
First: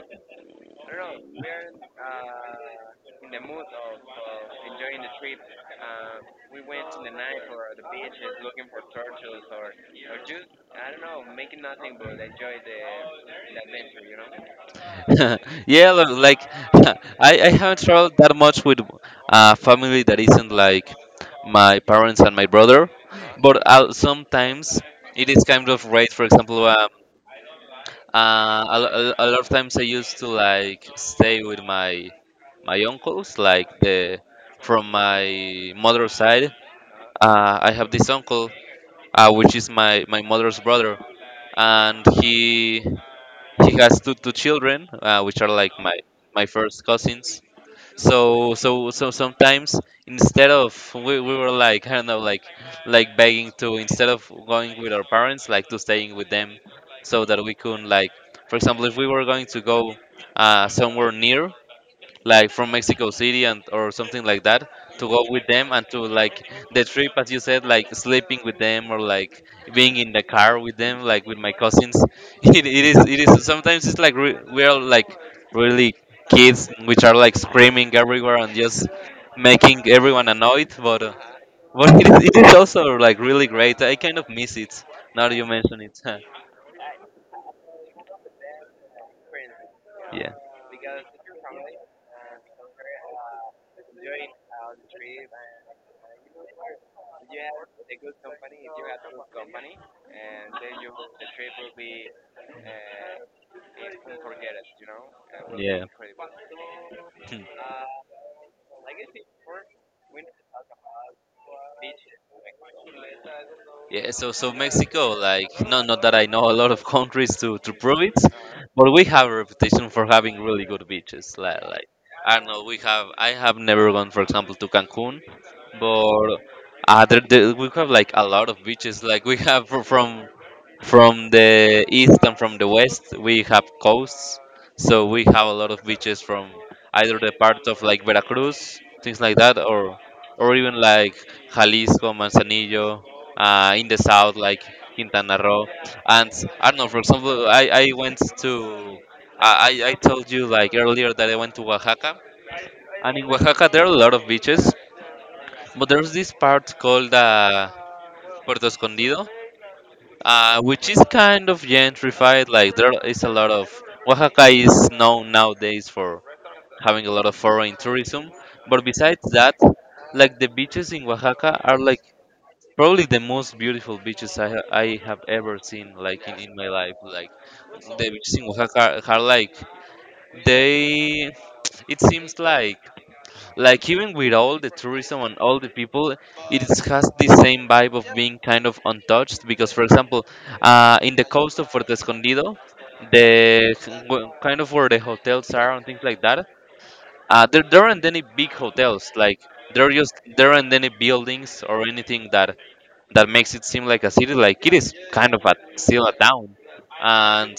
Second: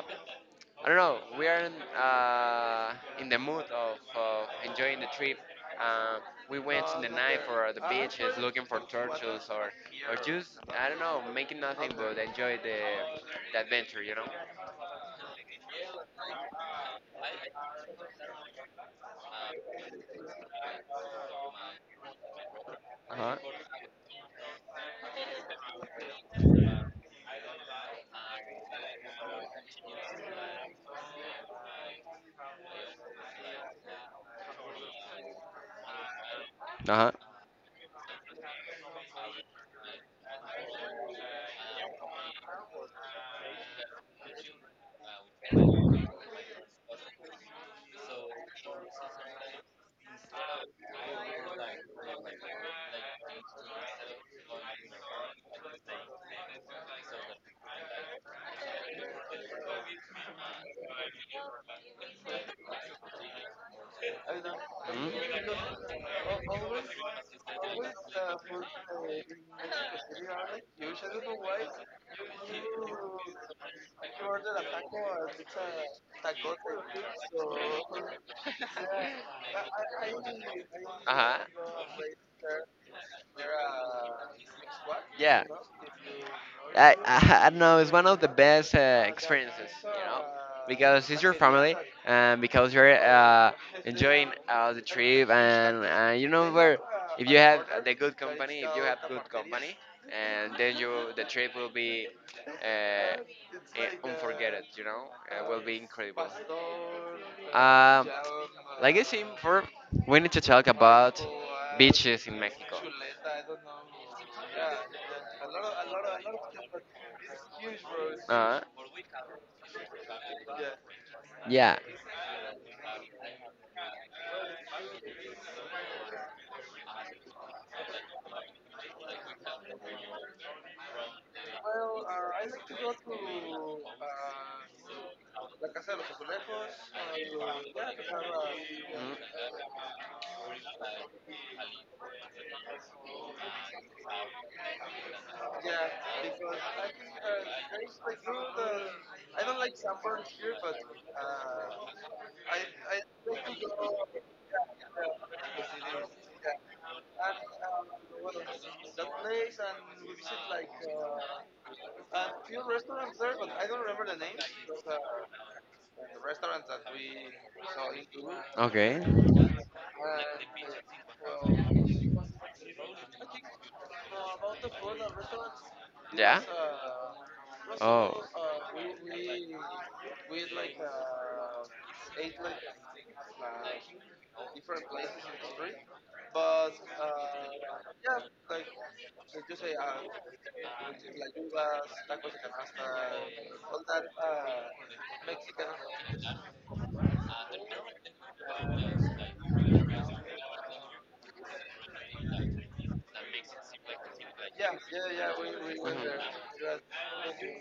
[SPEAKER 2] I don't know, we are in, uh, in the mood of, of enjoying the trip. Uh, we went in the night for the beaches looking for turtles, or or just I don't know making nothing but enjoy the the adventure, you know.
[SPEAKER 1] yeah look, like I, I haven't traveled that much with a family that isn't like my parents and my brother,
[SPEAKER 2] Uh huh.
[SPEAKER 1] but uh, sometimes it is kind of right. For example, uh, Uh, a, lo- a, a lot of times I used to like stay with my my uncles, like the from my mother's side.
[SPEAKER 2] Uh huh.
[SPEAKER 1] Uh, I have this uncle, uh, which is my, my mother's brother, and he he has two two children, uh, which are like my my first cousins, so so so sometimes instead of we, we were like, I don't know, like like begging to, instead of going with our parents, like to staying with them, so that we could like, for example, if we were going to go uh, somewhere near, like from Mexico City and or something
[SPEAKER 2] I don't
[SPEAKER 1] like
[SPEAKER 2] know.
[SPEAKER 1] that, to
[SPEAKER 2] Mm,
[SPEAKER 1] go with
[SPEAKER 2] because
[SPEAKER 1] them and to like
[SPEAKER 2] al-
[SPEAKER 1] the
[SPEAKER 2] always
[SPEAKER 1] trip, as you said,
[SPEAKER 2] always,
[SPEAKER 1] like
[SPEAKER 2] uh,
[SPEAKER 1] sleeping with
[SPEAKER 2] food,
[SPEAKER 1] them,
[SPEAKER 2] uh,
[SPEAKER 1] or like
[SPEAKER 2] in
[SPEAKER 1] being
[SPEAKER 2] Mexico
[SPEAKER 1] in the
[SPEAKER 2] City
[SPEAKER 1] car
[SPEAKER 2] are
[SPEAKER 1] with them,
[SPEAKER 2] huge. I don't
[SPEAKER 1] like
[SPEAKER 2] know
[SPEAKER 1] with my
[SPEAKER 2] why.
[SPEAKER 1] cousins. it, it is it
[SPEAKER 2] You
[SPEAKER 1] is sometimes it's like
[SPEAKER 2] you
[SPEAKER 1] re-
[SPEAKER 2] order a
[SPEAKER 1] we're
[SPEAKER 2] taco
[SPEAKER 1] like
[SPEAKER 2] and it's
[SPEAKER 1] really
[SPEAKER 2] a tacote
[SPEAKER 1] kids
[SPEAKER 2] too.
[SPEAKER 1] which are like screaming
[SPEAKER 2] So
[SPEAKER 1] everywhere and just making
[SPEAKER 2] I I,
[SPEAKER 1] everyone
[SPEAKER 2] I, uh
[SPEAKER 1] annoyed. But uh,
[SPEAKER 2] huh, know
[SPEAKER 1] but
[SPEAKER 2] a
[SPEAKER 1] it
[SPEAKER 2] place
[SPEAKER 1] is, it is
[SPEAKER 2] there.
[SPEAKER 1] also like really great. I kind of miss it now that
[SPEAKER 2] Yeah,
[SPEAKER 1] you mention it.
[SPEAKER 2] I, I, I don't know. It's one of the best uh, experiences, you know,
[SPEAKER 1] yeah
[SPEAKER 2] because it's your family and because you're, uh, enjoying, uh, the trip, and, uh, you know where if you have the good company, if you have good company, and then you the trip will be, uh, i- unforgettable, you know, uh, will be
[SPEAKER 1] yeah
[SPEAKER 2] incredible. Um, like I said before, we need to talk about beaches in Mexico.
[SPEAKER 1] Yeah, so so Mexico, like not not that I know a lot of countries to to prove it,
[SPEAKER 2] Uh,
[SPEAKER 1] but we have a reputation for having really good beaches. Like,
[SPEAKER 2] Yeah.
[SPEAKER 1] like I don't know, we have, I have never gone, for example, to Cancun, but uh, there, there, we have like a lot of beaches. Like we have fr- from from the east and from the west, we have coasts, so we have a lot of beaches from either the part of like Veracruz, things like
[SPEAKER 2] Mm.
[SPEAKER 1] that, or or even like Jalisco, Manzanillo, uh, in the south like Quintana Roo.
[SPEAKER 2] Yeah,
[SPEAKER 1] And
[SPEAKER 2] because
[SPEAKER 1] I don't
[SPEAKER 2] I
[SPEAKER 1] know, for
[SPEAKER 2] think, uh,
[SPEAKER 1] example, I,
[SPEAKER 2] there
[SPEAKER 1] I
[SPEAKER 2] is like
[SPEAKER 1] went
[SPEAKER 2] no the.
[SPEAKER 1] to
[SPEAKER 2] I don't like
[SPEAKER 1] I I I
[SPEAKER 2] sunburn
[SPEAKER 1] told you
[SPEAKER 2] here, but,
[SPEAKER 1] like earlier that I went to
[SPEAKER 2] uh,
[SPEAKER 1] Oaxaca,
[SPEAKER 2] I I
[SPEAKER 1] and in
[SPEAKER 2] like to
[SPEAKER 1] Oaxaca there are a
[SPEAKER 2] go,
[SPEAKER 1] lot
[SPEAKER 2] yeah,
[SPEAKER 1] of beaches,
[SPEAKER 2] yeah, because
[SPEAKER 1] but
[SPEAKER 2] it
[SPEAKER 1] there's
[SPEAKER 2] is,
[SPEAKER 1] this part called uh,
[SPEAKER 2] um, what else?
[SPEAKER 1] Puerto
[SPEAKER 2] That
[SPEAKER 1] Escondido,
[SPEAKER 2] place and we visit,
[SPEAKER 1] uh, which is kind of
[SPEAKER 2] uh,
[SPEAKER 1] gentrified.
[SPEAKER 2] and
[SPEAKER 1] Like there
[SPEAKER 2] restaurants
[SPEAKER 1] is a
[SPEAKER 2] there, but
[SPEAKER 1] lot
[SPEAKER 2] I
[SPEAKER 1] of
[SPEAKER 2] don't remember the name
[SPEAKER 1] Oaxaca is known nowadays
[SPEAKER 2] of
[SPEAKER 1] for
[SPEAKER 2] the restaurants that
[SPEAKER 1] having a
[SPEAKER 2] we
[SPEAKER 1] lot of foreign
[SPEAKER 2] saw in
[SPEAKER 1] tourism,
[SPEAKER 2] Peru.
[SPEAKER 1] but
[SPEAKER 2] Okay.
[SPEAKER 1] besides
[SPEAKER 2] And,
[SPEAKER 1] that, like the beaches in
[SPEAKER 2] uh,
[SPEAKER 1] Oaxaca are like probably the most
[SPEAKER 2] well,
[SPEAKER 1] beautiful
[SPEAKER 2] no,
[SPEAKER 1] beaches I,
[SPEAKER 2] about
[SPEAKER 1] ha-
[SPEAKER 2] the
[SPEAKER 1] I
[SPEAKER 2] food and
[SPEAKER 1] have ever
[SPEAKER 2] restaurants,
[SPEAKER 1] seen,
[SPEAKER 2] it.
[SPEAKER 1] like in,
[SPEAKER 2] Yeah? Was, uh,
[SPEAKER 1] in my life. Like
[SPEAKER 2] it was so.
[SPEAKER 1] the
[SPEAKER 2] Oh.
[SPEAKER 1] beaches in
[SPEAKER 2] uh,
[SPEAKER 1] Oaxaca are like
[SPEAKER 2] we we like,
[SPEAKER 1] they.
[SPEAKER 2] uh,
[SPEAKER 1] It
[SPEAKER 2] ate
[SPEAKER 1] seems
[SPEAKER 2] like
[SPEAKER 1] like like
[SPEAKER 2] like
[SPEAKER 1] even with all the
[SPEAKER 2] different places
[SPEAKER 1] tourism
[SPEAKER 2] in
[SPEAKER 1] and
[SPEAKER 2] the
[SPEAKER 1] all the
[SPEAKER 2] street,
[SPEAKER 1] people, it
[SPEAKER 2] but,
[SPEAKER 1] is- has the
[SPEAKER 2] uh,
[SPEAKER 1] same vibe of
[SPEAKER 2] yeah,
[SPEAKER 1] being
[SPEAKER 2] like
[SPEAKER 1] kind of
[SPEAKER 2] like
[SPEAKER 1] untouched.
[SPEAKER 2] you
[SPEAKER 1] Because
[SPEAKER 2] say,
[SPEAKER 1] for
[SPEAKER 2] uh,
[SPEAKER 1] example, uh, in the coast of
[SPEAKER 2] tubas,
[SPEAKER 1] Puerto
[SPEAKER 2] tacos de
[SPEAKER 1] Escondido,
[SPEAKER 2] canasta,
[SPEAKER 1] the
[SPEAKER 2] all that,
[SPEAKER 1] well, kind
[SPEAKER 2] uh,
[SPEAKER 1] of where the hotels are and things
[SPEAKER 2] Mexican.
[SPEAKER 1] like that, uh, there, there aren't any big hotels. Like there are just there aren't any buildings or anything that that makes it seem like a city,
[SPEAKER 2] Yeah,
[SPEAKER 1] like it is
[SPEAKER 2] yeah, yeah.
[SPEAKER 1] kind of
[SPEAKER 2] We
[SPEAKER 1] a
[SPEAKER 2] we went
[SPEAKER 1] still a
[SPEAKER 2] there. Mhm. It
[SPEAKER 1] town.
[SPEAKER 2] was.
[SPEAKER 1] And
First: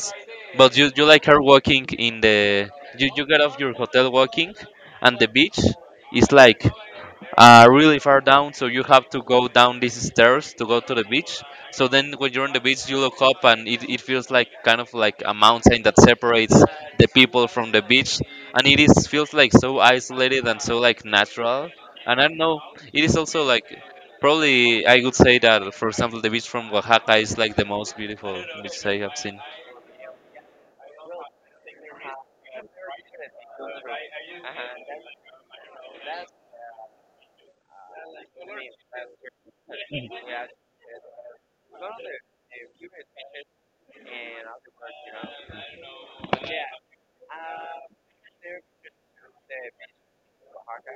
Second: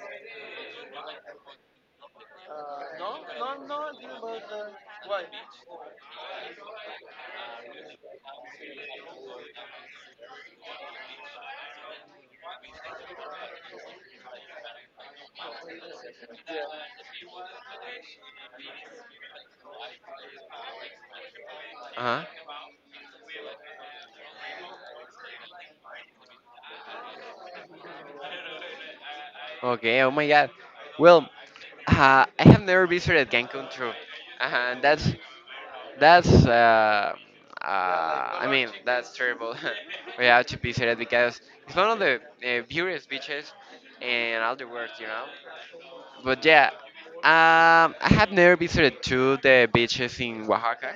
[SPEAKER 1] but you you like are walking in the
[SPEAKER 2] Uh, no,
[SPEAKER 1] you, you get off
[SPEAKER 2] no,
[SPEAKER 1] your
[SPEAKER 2] no. I
[SPEAKER 1] hotel
[SPEAKER 2] didn't go
[SPEAKER 1] walking,
[SPEAKER 2] there.
[SPEAKER 1] and
[SPEAKER 2] Why?
[SPEAKER 1] the beach is like uh, really far down, so you have to go down these stairs to go to the beach. So then, when you're on the beach, you look up, and it, it feels like kind of like a mountain that separates
[SPEAKER 2] Yeah.
[SPEAKER 1] the people from the beach, and it is feels like so isolated and so like natural. And
[SPEAKER 2] Uh-huh.
[SPEAKER 1] I don't know, it is also like probably I would say that, for example, the beach from Oaxaca is like the most beautiful beach I have seen.
[SPEAKER 2] Okay, oh my god. Well, uh, I have never visited Cancun too. Uh, that's. That's, uh, uh, I mean that's terrible. We have to be serious because it's one of the, uh, purest beaches in all the world, you know. But yeah, um, I have never visited to the beaches in Oaxaca,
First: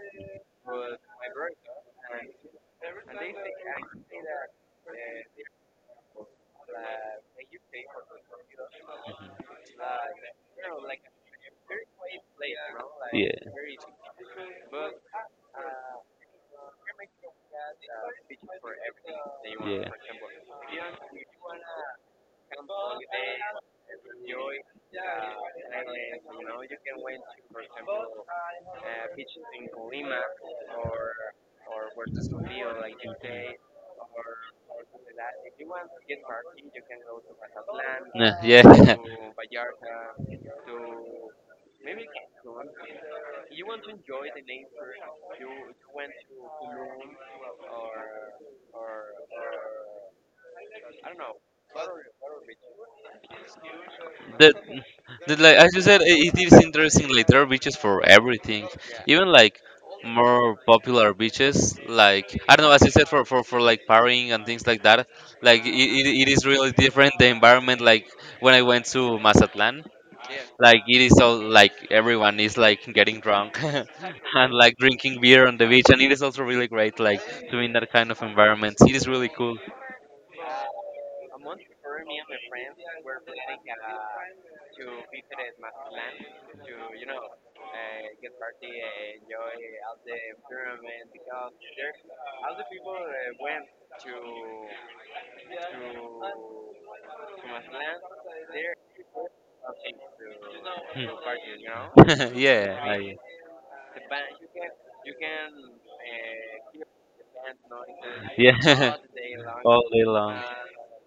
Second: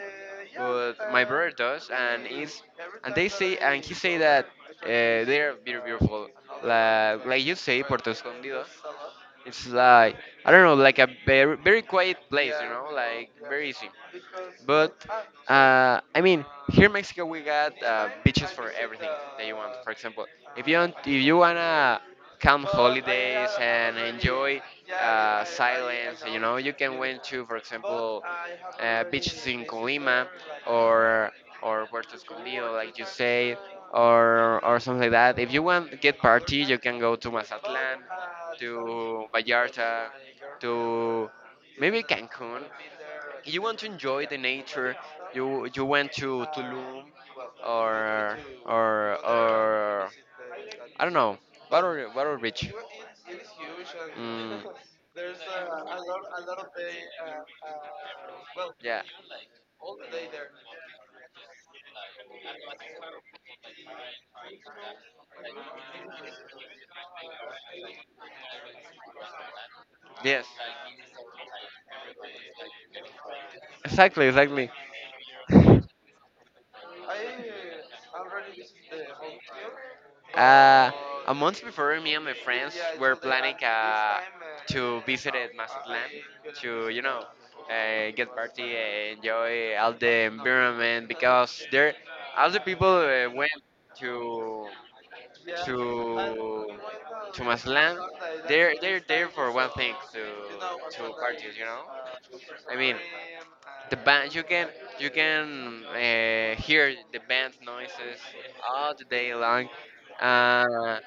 [SPEAKER 2] but my brother does, and is and they say and he say that, uh, they are very beautiful. Like, like you say, Puerto Escondido. It's like I don't know, like a very very quiet place, you know,
[SPEAKER 1] Yeah,
[SPEAKER 2] like very easy. But, uh, I mean, here in Mexico we got, uh, beaches for everything that you want. For example, if you want, if you wanna calm holidays and enjoy, uh, silence. You know, you can went to, for example, uh, beaches in Colima or or Puerto Escondido, like you say, or or something like that. If you want to get party, you can go to Mazatlan,
[SPEAKER 1] yeah.
[SPEAKER 2] to Vallarta,
[SPEAKER 1] Yeah.
[SPEAKER 2] to maybe Cancun. You want to enjoy the nature. You you went to Tulum or or or I don't know. Water, water beach. It was it's, it is huge, and
[SPEAKER 1] that
[SPEAKER 2] mm,
[SPEAKER 1] that,
[SPEAKER 2] there's,
[SPEAKER 1] like
[SPEAKER 2] uh,
[SPEAKER 1] as you
[SPEAKER 2] a
[SPEAKER 1] said, i-
[SPEAKER 2] lot
[SPEAKER 1] it
[SPEAKER 2] a
[SPEAKER 1] is
[SPEAKER 2] lot of, uh,
[SPEAKER 1] interesting, like there are
[SPEAKER 2] uh,
[SPEAKER 1] beaches for everything,
[SPEAKER 2] well yeah,
[SPEAKER 1] even like
[SPEAKER 2] all day there.
[SPEAKER 1] more popular beaches, like I don't know, as you said, for for, for like partying and things like that. Like it, it, it is really different the environment. Like when I went to Mazatlan,
[SPEAKER 2] Yes.
[SPEAKER 1] like it is all like everyone is like getting drunk
[SPEAKER 2] Exactly.
[SPEAKER 1] and
[SPEAKER 2] Exactly.
[SPEAKER 1] like drinking beer on the beach, and it is also really great like
[SPEAKER 2] I
[SPEAKER 1] to be in that kind of
[SPEAKER 2] already
[SPEAKER 1] environment. It
[SPEAKER 2] visited
[SPEAKER 1] is
[SPEAKER 2] the
[SPEAKER 1] really
[SPEAKER 2] whole
[SPEAKER 1] cool.
[SPEAKER 2] museum. Uh, a month before, me and my friends, yeah, were planning and, uh, to, uh, visit at mazatlan to, you know, uh, get party, uh, enjoy all the environment because there, all the people, uh, went to, yeah, to to Maslan, they're they're there for one thing, to to parties, you know. Uh, I
[SPEAKER 1] yeah
[SPEAKER 2] mean,
[SPEAKER 1] I,
[SPEAKER 2] the band you can, you can, uh, hear the band noises all
[SPEAKER 1] Yeah,
[SPEAKER 2] the day long.
[SPEAKER 1] all day long.
[SPEAKER 2] Uh,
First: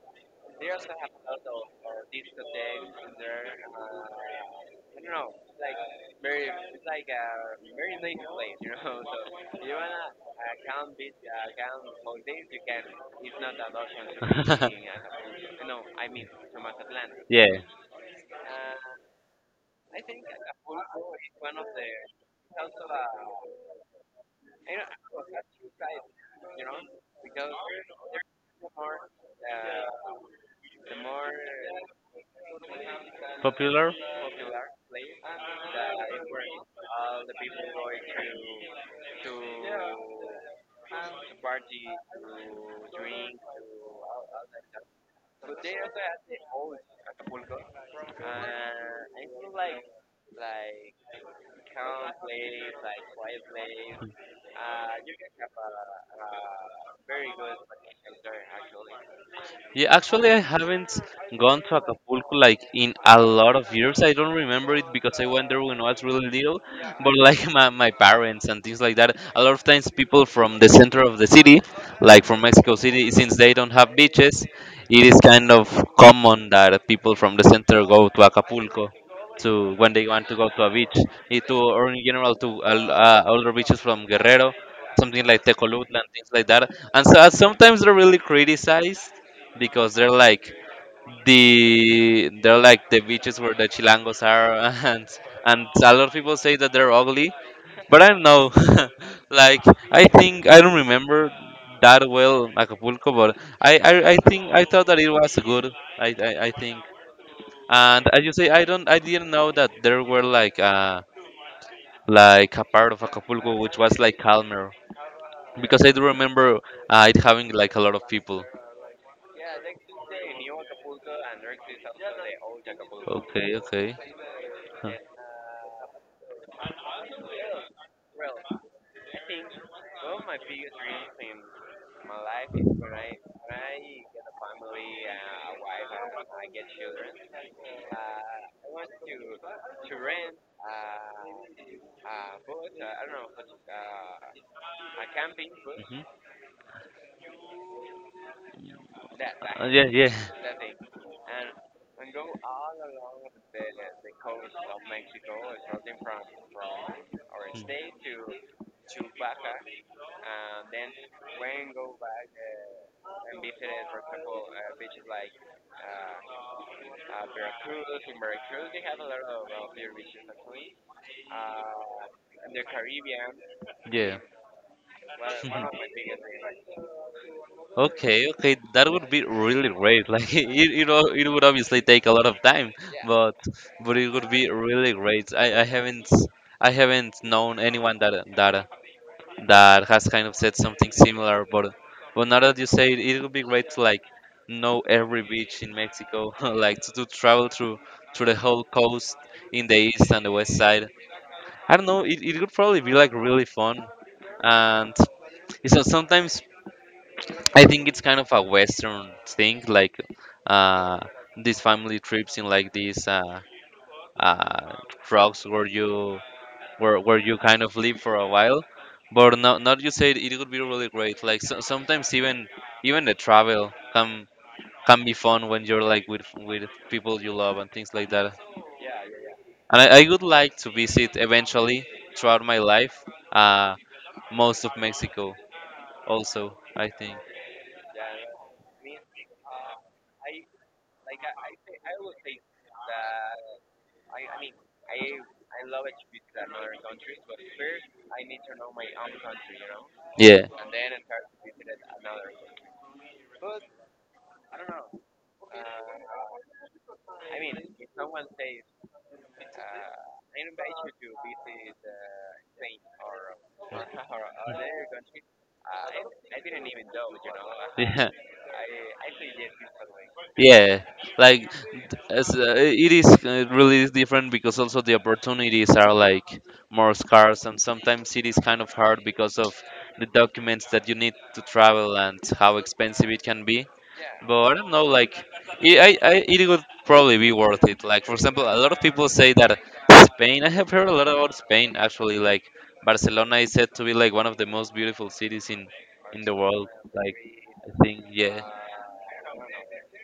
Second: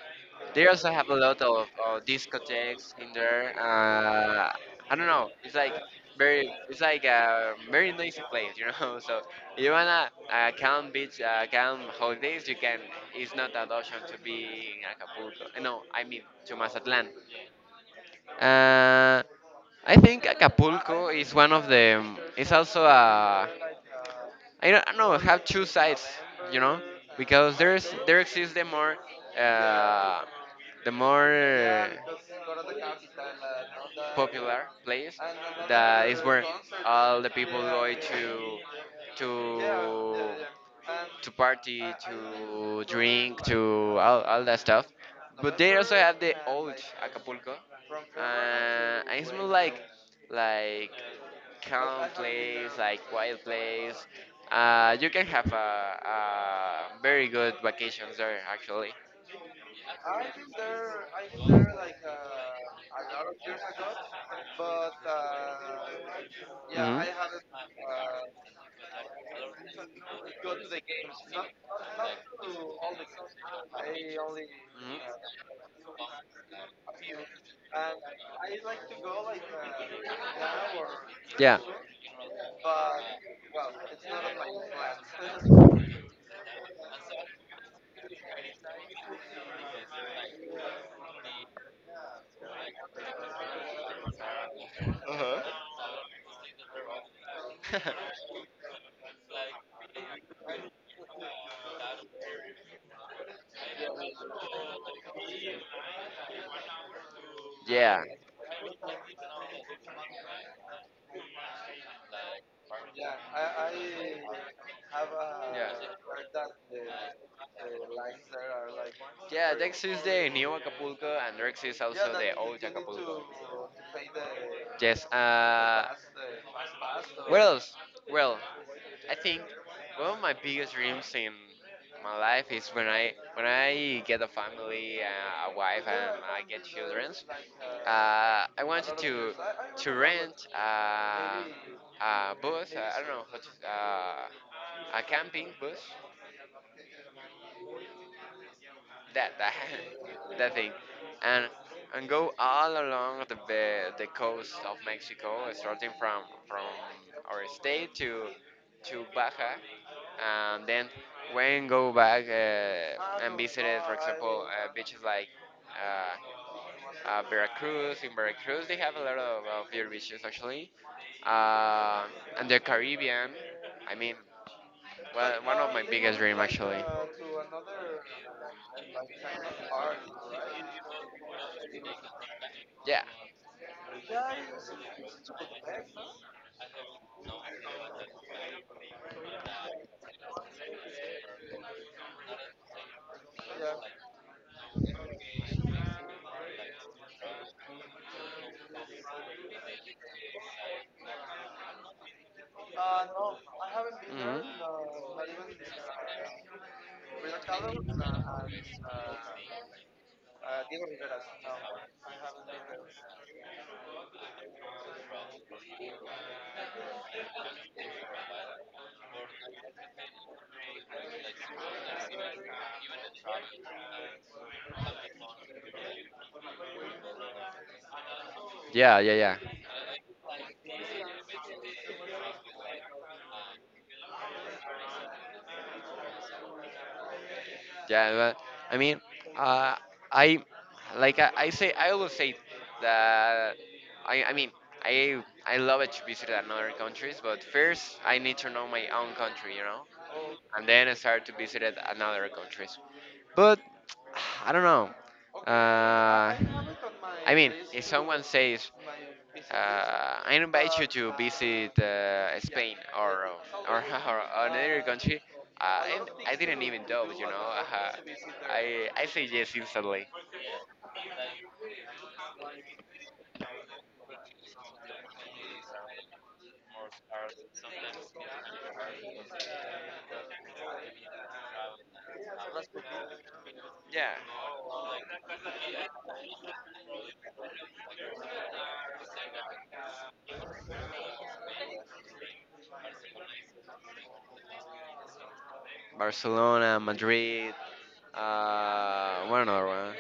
[SPEAKER 2] they also have a lot of, uh, discotheques in there. Uh, I don't know. It's like very, it's like a very nice place, you know. So you wanna, uh, come beach, uh, come holidays, you can. It's not an option to be in Acapulco. Uh, No, I mean to Mazatlan.
[SPEAKER 1] Yeah,
[SPEAKER 2] Uh, I think Acapulco is one of the. It's also a. I don't know. Have two sides, you know, because there's there exists the more, uh, the more
[SPEAKER 1] popular.
[SPEAKER 2] popular place, that is where all the people go to to to party, to drink, to all, all that stuff. But they also have the old Acapulco, uh, and it's more like like calm place, like quiet place. Uh, you can have a, a very good vacations there actually.
[SPEAKER 1] Yeah, actually, I haven't gone to Acapulco like in a lot of years. I don't remember it because I went there when I was really little, but like my, my parents and things like that. A lot of times, people from the center of the city, like from Mexico City, since they don't have beaches, it is kind of common that people from the center go to
[SPEAKER 2] Mhm.
[SPEAKER 1] Acapulco to when they want to go to a beach, eh, to
[SPEAKER 2] Yeah.
[SPEAKER 1] or in general to uh, uh, older beaches from Guerrero, something like Tecolutla and things like that. And so sometimes they're really criticized because they're like the they're like the beaches where the chilangos are and
[SPEAKER 2] Uh
[SPEAKER 1] and a lot of people say that they're ugly,
[SPEAKER 2] huh.
[SPEAKER 1] but I don't know. Like, I think, I don't remember that well Acapulco, but I, I I think I thought that it was good. i i, I think,
[SPEAKER 2] Yeah.
[SPEAKER 1] and as you say, i don't I didn't know that there were like uh like a part of
[SPEAKER 2] Yeah,
[SPEAKER 1] Acapulco which was like
[SPEAKER 2] I,
[SPEAKER 1] calmer,
[SPEAKER 2] I have a.
[SPEAKER 1] because I do
[SPEAKER 2] Yeah.
[SPEAKER 1] remember
[SPEAKER 2] That,
[SPEAKER 1] uh,
[SPEAKER 2] uh,
[SPEAKER 1] it having like a lot of people.
[SPEAKER 2] yeah, next is the new Acapulco, and next is also the old Acapulco.
[SPEAKER 1] Okay, okay. Huh.
[SPEAKER 2] Yes. Uh, what else? Well, I think one of my biggest dreams in my life is when I when I get a family, uh, a wife, and I get children. Uh, I wanted to to rent, uh, a bus. Uh, I don't know, how to- uh, a camping bus
[SPEAKER 1] Mhm.
[SPEAKER 2] that that
[SPEAKER 1] Uh, yeah, yeah,
[SPEAKER 2] that thing, and and go all along the the, the coast of Mexico, starting from from our state to to Baja, and then when go back, uh, and visited, for example, uh, beaches like. Uh, uh, Veracruz. In Veracruz, they have a lot of, of beer beaches actually. Uh, and the Caribbean. I
[SPEAKER 1] yeah.
[SPEAKER 2] mean, well, one of my biggest dreams actually.
[SPEAKER 1] Okay, okay, that would be really great. Like it, it, o- it would obviously take a lot of time, yeah,
[SPEAKER 2] Yeah.
[SPEAKER 1] but but it would be really
[SPEAKER 2] Mhm.
[SPEAKER 1] great. I, I haven't I haven't known anyone that that that has kind of said something similar. But but now that you say it, it would be great to like know every beach in Mexico, like to, to travel through through the whole coast in the east and the west side. I don't know. It, it would probably be like really fun, and so sometimes I think it's kind of a Western thing, like uh, these family trips in like these uh, uh, trucks where you where where you kind of live for a while. But not not, you said it would be really great. Like so, sometimes even even the travel can can be fun when you're like with with people you love and things like that.
[SPEAKER 2] Yeah, yeah, yeah.
[SPEAKER 1] And I, I would like to visit eventually throughout my life uh, most of Mexico also, I think.
[SPEAKER 2] Yeah, but I mean, uh, I like I, I say I always say that I I mean I I love it to visit another countries, but first I need to know my own country, you know,
[SPEAKER 1] Yeah.
[SPEAKER 2] and then I start to visit another countries. But I don't know. Uh, I mean, if someone says, uh, I invite you to visit, uh, Spain or, or, or another country, uh, I, I didn't even doubt, you know. Uh,
[SPEAKER 1] Yeah.
[SPEAKER 2] I, I say yes instantly.
[SPEAKER 1] Yeah, like as, uh, it is uh, really is different, because also the opportunities are like more scarce, and sometimes it is kind of hard because of the documents that you need to travel and how expensive it can be.
[SPEAKER 2] Yeah.
[SPEAKER 1] But I don't know, like it, I, I, it would probably be worth it. Like for example, a lot of people say that Spain, I have heard a lot about Spain actually. Like Barcelona is said to be like one of the most beautiful cities in in the world.
[SPEAKER 2] Barcelona,
[SPEAKER 1] Like
[SPEAKER 2] Madrid,
[SPEAKER 1] I think, yeah.
[SPEAKER 2] uh, one another one.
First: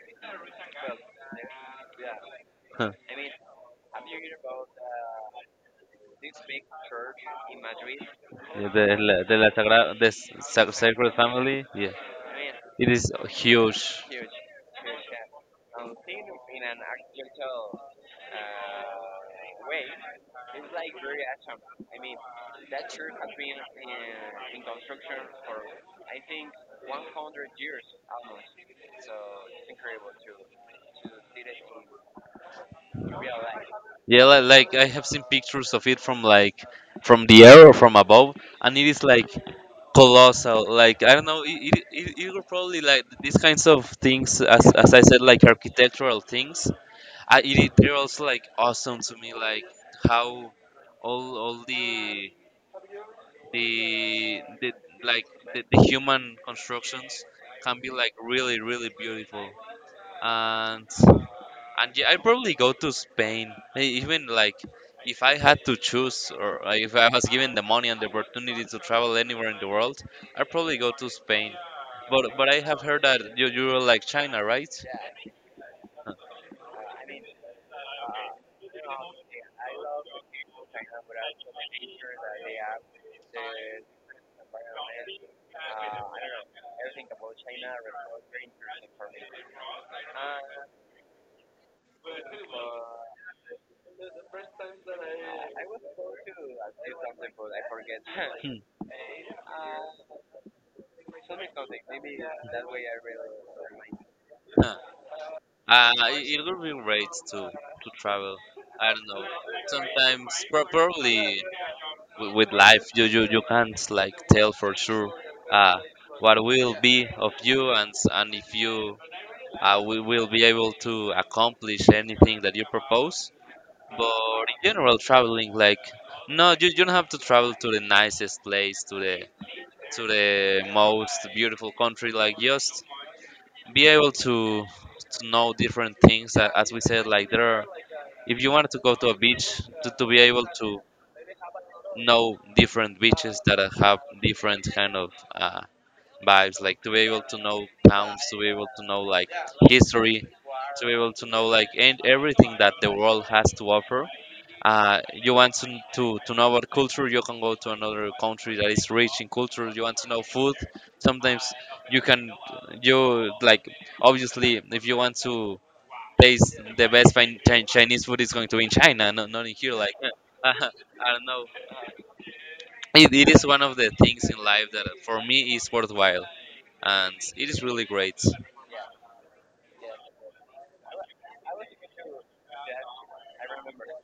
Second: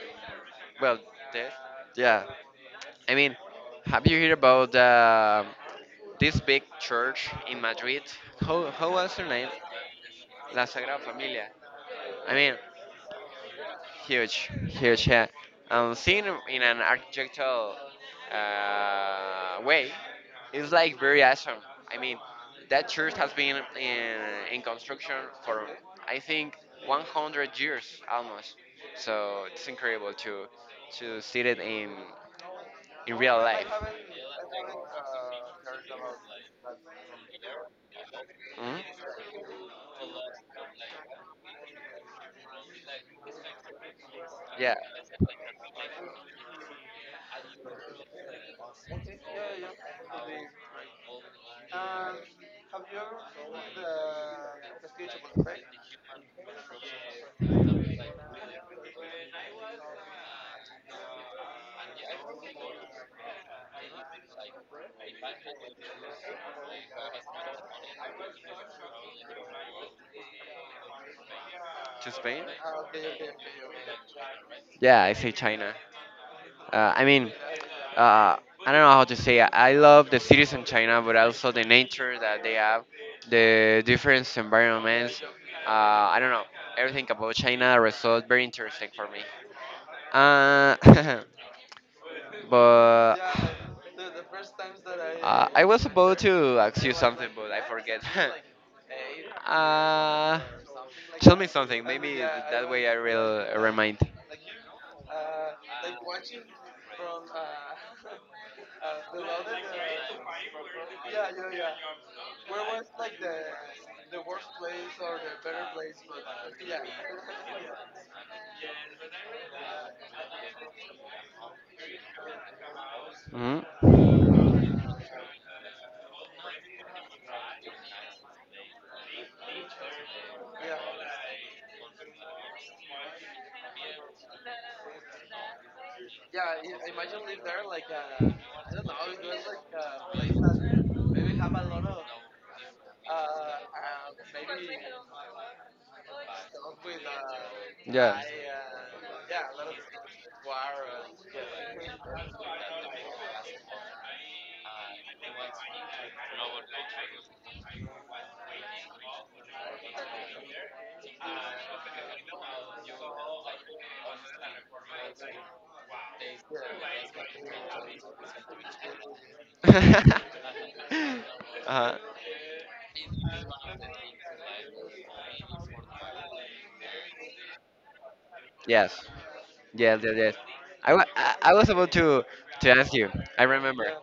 [SPEAKER 2] Well, this. Yeah. I mean, have you heard about, uh, this big church in Madrid?
[SPEAKER 1] Yeah,
[SPEAKER 2] How,
[SPEAKER 1] the,
[SPEAKER 2] how was
[SPEAKER 1] la-
[SPEAKER 2] her
[SPEAKER 1] de la
[SPEAKER 2] name?
[SPEAKER 1] Sagrada, the s-
[SPEAKER 2] La
[SPEAKER 1] sa-
[SPEAKER 2] Sagrada
[SPEAKER 1] Sacred
[SPEAKER 2] Familia.
[SPEAKER 1] Family. Yeah,
[SPEAKER 2] I mean,
[SPEAKER 1] it is huge.
[SPEAKER 2] huge, huge. Yeah. Um, seen in an architectural, uh, way, it's like very awesome. I mean, that church has been in, in construction for I think one hundred years almost. So it's incredible to to see it in in real life.
[SPEAKER 1] Yeah, li- like I have seen pictures of it from like from the air or from above,
[SPEAKER 2] Hmm.
[SPEAKER 1] and it is like colossal. Like I don't know, it it, it, it will probably like these kinds of things, as,
[SPEAKER 2] Yeah.
[SPEAKER 1] as I said, like architectural things. I, it, it- they're also like
[SPEAKER 2] Yeah,
[SPEAKER 1] awesome to me, like
[SPEAKER 2] yeah.
[SPEAKER 1] how all all
[SPEAKER 2] Um,
[SPEAKER 1] the
[SPEAKER 2] have you ever seen
[SPEAKER 1] the the like
[SPEAKER 2] Spain?
[SPEAKER 1] the, the human constructions can be like really really beautiful, and and yeah, I probably go to Spain. E- Even like if I had to choose, or like, if I was given the money and the opportunity to travel anywhere in the world, I'd probably go to Spain.
[SPEAKER 2] To
[SPEAKER 1] But
[SPEAKER 2] Spain?
[SPEAKER 1] but I
[SPEAKER 2] Uh,
[SPEAKER 1] have
[SPEAKER 2] okay,
[SPEAKER 1] heard
[SPEAKER 2] okay,
[SPEAKER 1] that
[SPEAKER 2] okay,
[SPEAKER 1] you you were like China, right?
[SPEAKER 2] okay. Yeah, I say China. Uh, I mean, uh, I don't know how to say. It. I love the cities in China, but also the nature that they have, the different environments. Uh, I don't know. Everything about China results very interesting for me. Uh, but, uh, I was about to ask you something, but I forget.
[SPEAKER 1] Huh. Hmm.
[SPEAKER 2] uh, tell me something. Maybe th- that way I will remind.
[SPEAKER 1] Huh. Uh, it it would be great to to travel. I don't know. Sometimes, pro- probably wi- with life you, you you can't like tell for sure uh what will be of you and s- and if you uh, we will be able to accomplish anything that you propose.
[SPEAKER 2] Hmm.
[SPEAKER 1] But in general, traveling like no, you, you don't have to travel to the nicest place, to the to the most beautiful country, like just be able to to know different things.
[SPEAKER 2] Yeah,
[SPEAKER 1] A- as we
[SPEAKER 2] I-
[SPEAKER 1] said,
[SPEAKER 2] imagine
[SPEAKER 1] like
[SPEAKER 2] live
[SPEAKER 1] there
[SPEAKER 2] there
[SPEAKER 1] are
[SPEAKER 2] like, uh,
[SPEAKER 1] if you
[SPEAKER 2] I
[SPEAKER 1] wanted to
[SPEAKER 2] don't
[SPEAKER 1] go
[SPEAKER 2] know.
[SPEAKER 1] to a
[SPEAKER 2] It was
[SPEAKER 1] beach,
[SPEAKER 2] like, uh,
[SPEAKER 1] to, to
[SPEAKER 2] a
[SPEAKER 1] be
[SPEAKER 2] place
[SPEAKER 1] able to
[SPEAKER 2] that maybe have a lot of,
[SPEAKER 1] know different
[SPEAKER 2] uh,
[SPEAKER 1] beaches that uh, have
[SPEAKER 2] uh
[SPEAKER 1] different
[SPEAKER 2] maybe
[SPEAKER 1] kind of uh, vibes,
[SPEAKER 2] stuff
[SPEAKER 1] like to
[SPEAKER 2] with,
[SPEAKER 1] be able to know
[SPEAKER 2] uh, yeah. I
[SPEAKER 1] towns,
[SPEAKER 2] uh,
[SPEAKER 1] to be able to know like
[SPEAKER 2] yeah, a lot of
[SPEAKER 1] history,
[SPEAKER 2] war
[SPEAKER 1] to be able to know like and
[SPEAKER 2] and
[SPEAKER 1] everything that the world has to offer. Uh, you want to, to, to know about culture, you can go to another country that is rich in culture. You want to know food, sometimes you can you like obviously if you want to taste the best fin- Chi- chinese food, is going to be in China, not not in here.
[SPEAKER 2] yeah yeah
[SPEAKER 1] Like
[SPEAKER 2] that's my
[SPEAKER 1] I
[SPEAKER 2] favorite.
[SPEAKER 1] don't know,
[SPEAKER 2] Uh-huh.
[SPEAKER 1] it, it is one of the things in life that for me is worthwhile, and it is really great.
[SPEAKER 2] Yes. Yes, yes, yes. I, wa- I, I was about to, to ask you. I remember. Yeah.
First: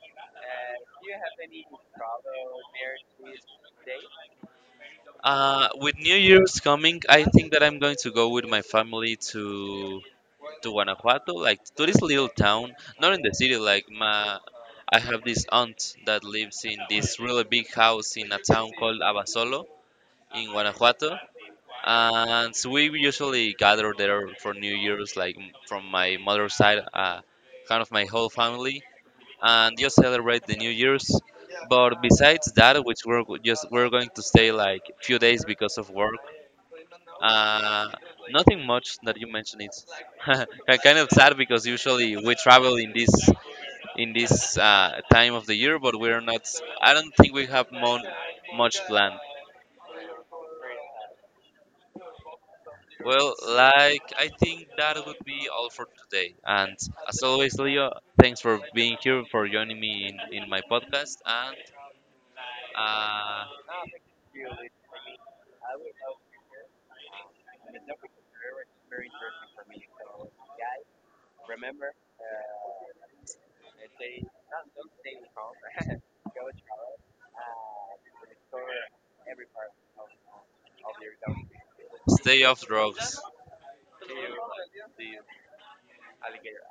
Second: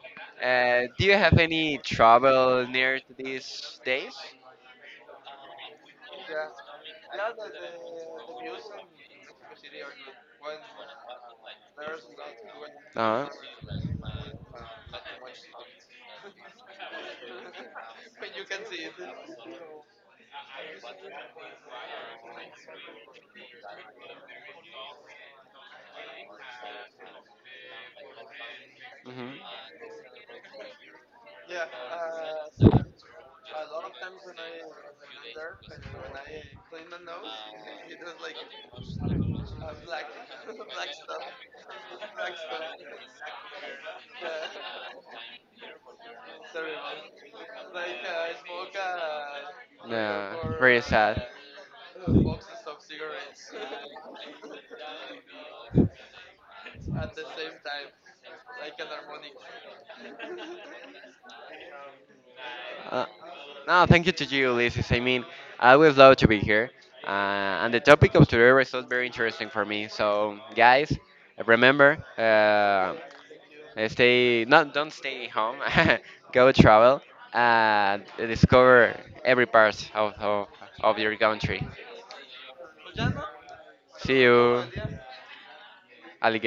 [SPEAKER 2] Uh, do you have any trouble near to these days?
[SPEAKER 1] uh, With New
[SPEAKER 2] Yeah,
[SPEAKER 1] Year's coming,
[SPEAKER 2] I
[SPEAKER 1] I
[SPEAKER 2] know that
[SPEAKER 1] think that
[SPEAKER 2] the
[SPEAKER 1] I'm going to go
[SPEAKER 2] the
[SPEAKER 1] with my
[SPEAKER 2] views in
[SPEAKER 1] family
[SPEAKER 2] Mexico City are
[SPEAKER 1] to
[SPEAKER 2] good. When
[SPEAKER 1] to Guanajuato, like to
[SPEAKER 2] there's
[SPEAKER 1] this little
[SPEAKER 2] not when.
[SPEAKER 1] town, not in
[SPEAKER 2] Uh-huh.
[SPEAKER 1] the city, like my I have this aunt that lives in this really big house
[SPEAKER 2] When
[SPEAKER 1] in a
[SPEAKER 2] you can
[SPEAKER 1] town
[SPEAKER 2] see it.
[SPEAKER 1] called Abasolo in Guanajuato, and so we usually gather there for New Year's, like m- from my mother's side, uh, kind of my whole family,
[SPEAKER 2] Hmm.
[SPEAKER 1] and just celebrate the New Year's.
[SPEAKER 2] Yeah,
[SPEAKER 1] But besides
[SPEAKER 2] uh,
[SPEAKER 1] that, which we're go-
[SPEAKER 2] a
[SPEAKER 1] just
[SPEAKER 2] lot
[SPEAKER 1] we're
[SPEAKER 2] of
[SPEAKER 1] going
[SPEAKER 2] times
[SPEAKER 1] to
[SPEAKER 2] when I
[SPEAKER 1] stay like
[SPEAKER 2] when
[SPEAKER 1] few
[SPEAKER 2] I'm
[SPEAKER 1] days
[SPEAKER 2] there
[SPEAKER 1] because
[SPEAKER 2] and
[SPEAKER 1] of
[SPEAKER 2] when
[SPEAKER 1] work.
[SPEAKER 2] I clean my nose,
[SPEAKER 1] Uh,
[SPEAKER 2] it was like,
[SPEAKER 1] Nothing much that you mentioned.
[SPEAKER 2] uh,
[SPEAKER 1] It's
[SPEAKER 2] black
[SPEAKER 1] ki-
[SPEAKER 2] black
[SPEAKER 1] kind of
[SPEAKER 2] stuff,
[SPEAKER 1] sad because usually
[SPEAKER 2] black
[SPEAKER 1] we
[SPEAKER 2] stuff.
[SPEAKER 1] travel in this in this uh,
[SPEAKER 2] Yeah.
[SPEAKER 1] time of the year, but we're not.
[SPEAKER 2] Sorry,
[SPEAKER 1] I don't think we
[SPEAKER 2] man.
[SPEAKER 1] have
[SPEAKER 2] Like,
[SPEAKER 1] mon-
[SPEAKER 2] I
[SPEAKER 1] much planned.
[SPEAKER 2] smoke, uh, no, for very sad. uh, boxes of
[SPEAKER 1] Well,
[SPEAKER 2] cigarettes
[SPEAKER 1] like I think that would be all for today. And
[SPEAKER 2] at the
[SPEAKER 1] as
[SPEAKER 2] same
[SPEAKER 1] always,
[SPEAKER 2] time,
[SPEAKER 1] Leo, thanks for
[SPEAKER 2] like an
[SPEAKER 1] being here, for joining me in, in my
[SPEAKER 2] harmonic.
[SPEAKER 1] podcast. And
[SPEAKER 2] Uh,
[SPEAKER 1] uh,
[SPEAKER 2] no, thank you to you, Ulysses. I mean, I always love to be here. Uh, and the topic of today was so very interesting for me. So, guys, remember, uh, Uh, stay not don't stay home. Go travel and discover every part of, of, of your country.
[SPEAKER 1] stay off drugs.
[SPEAKER 2] See you.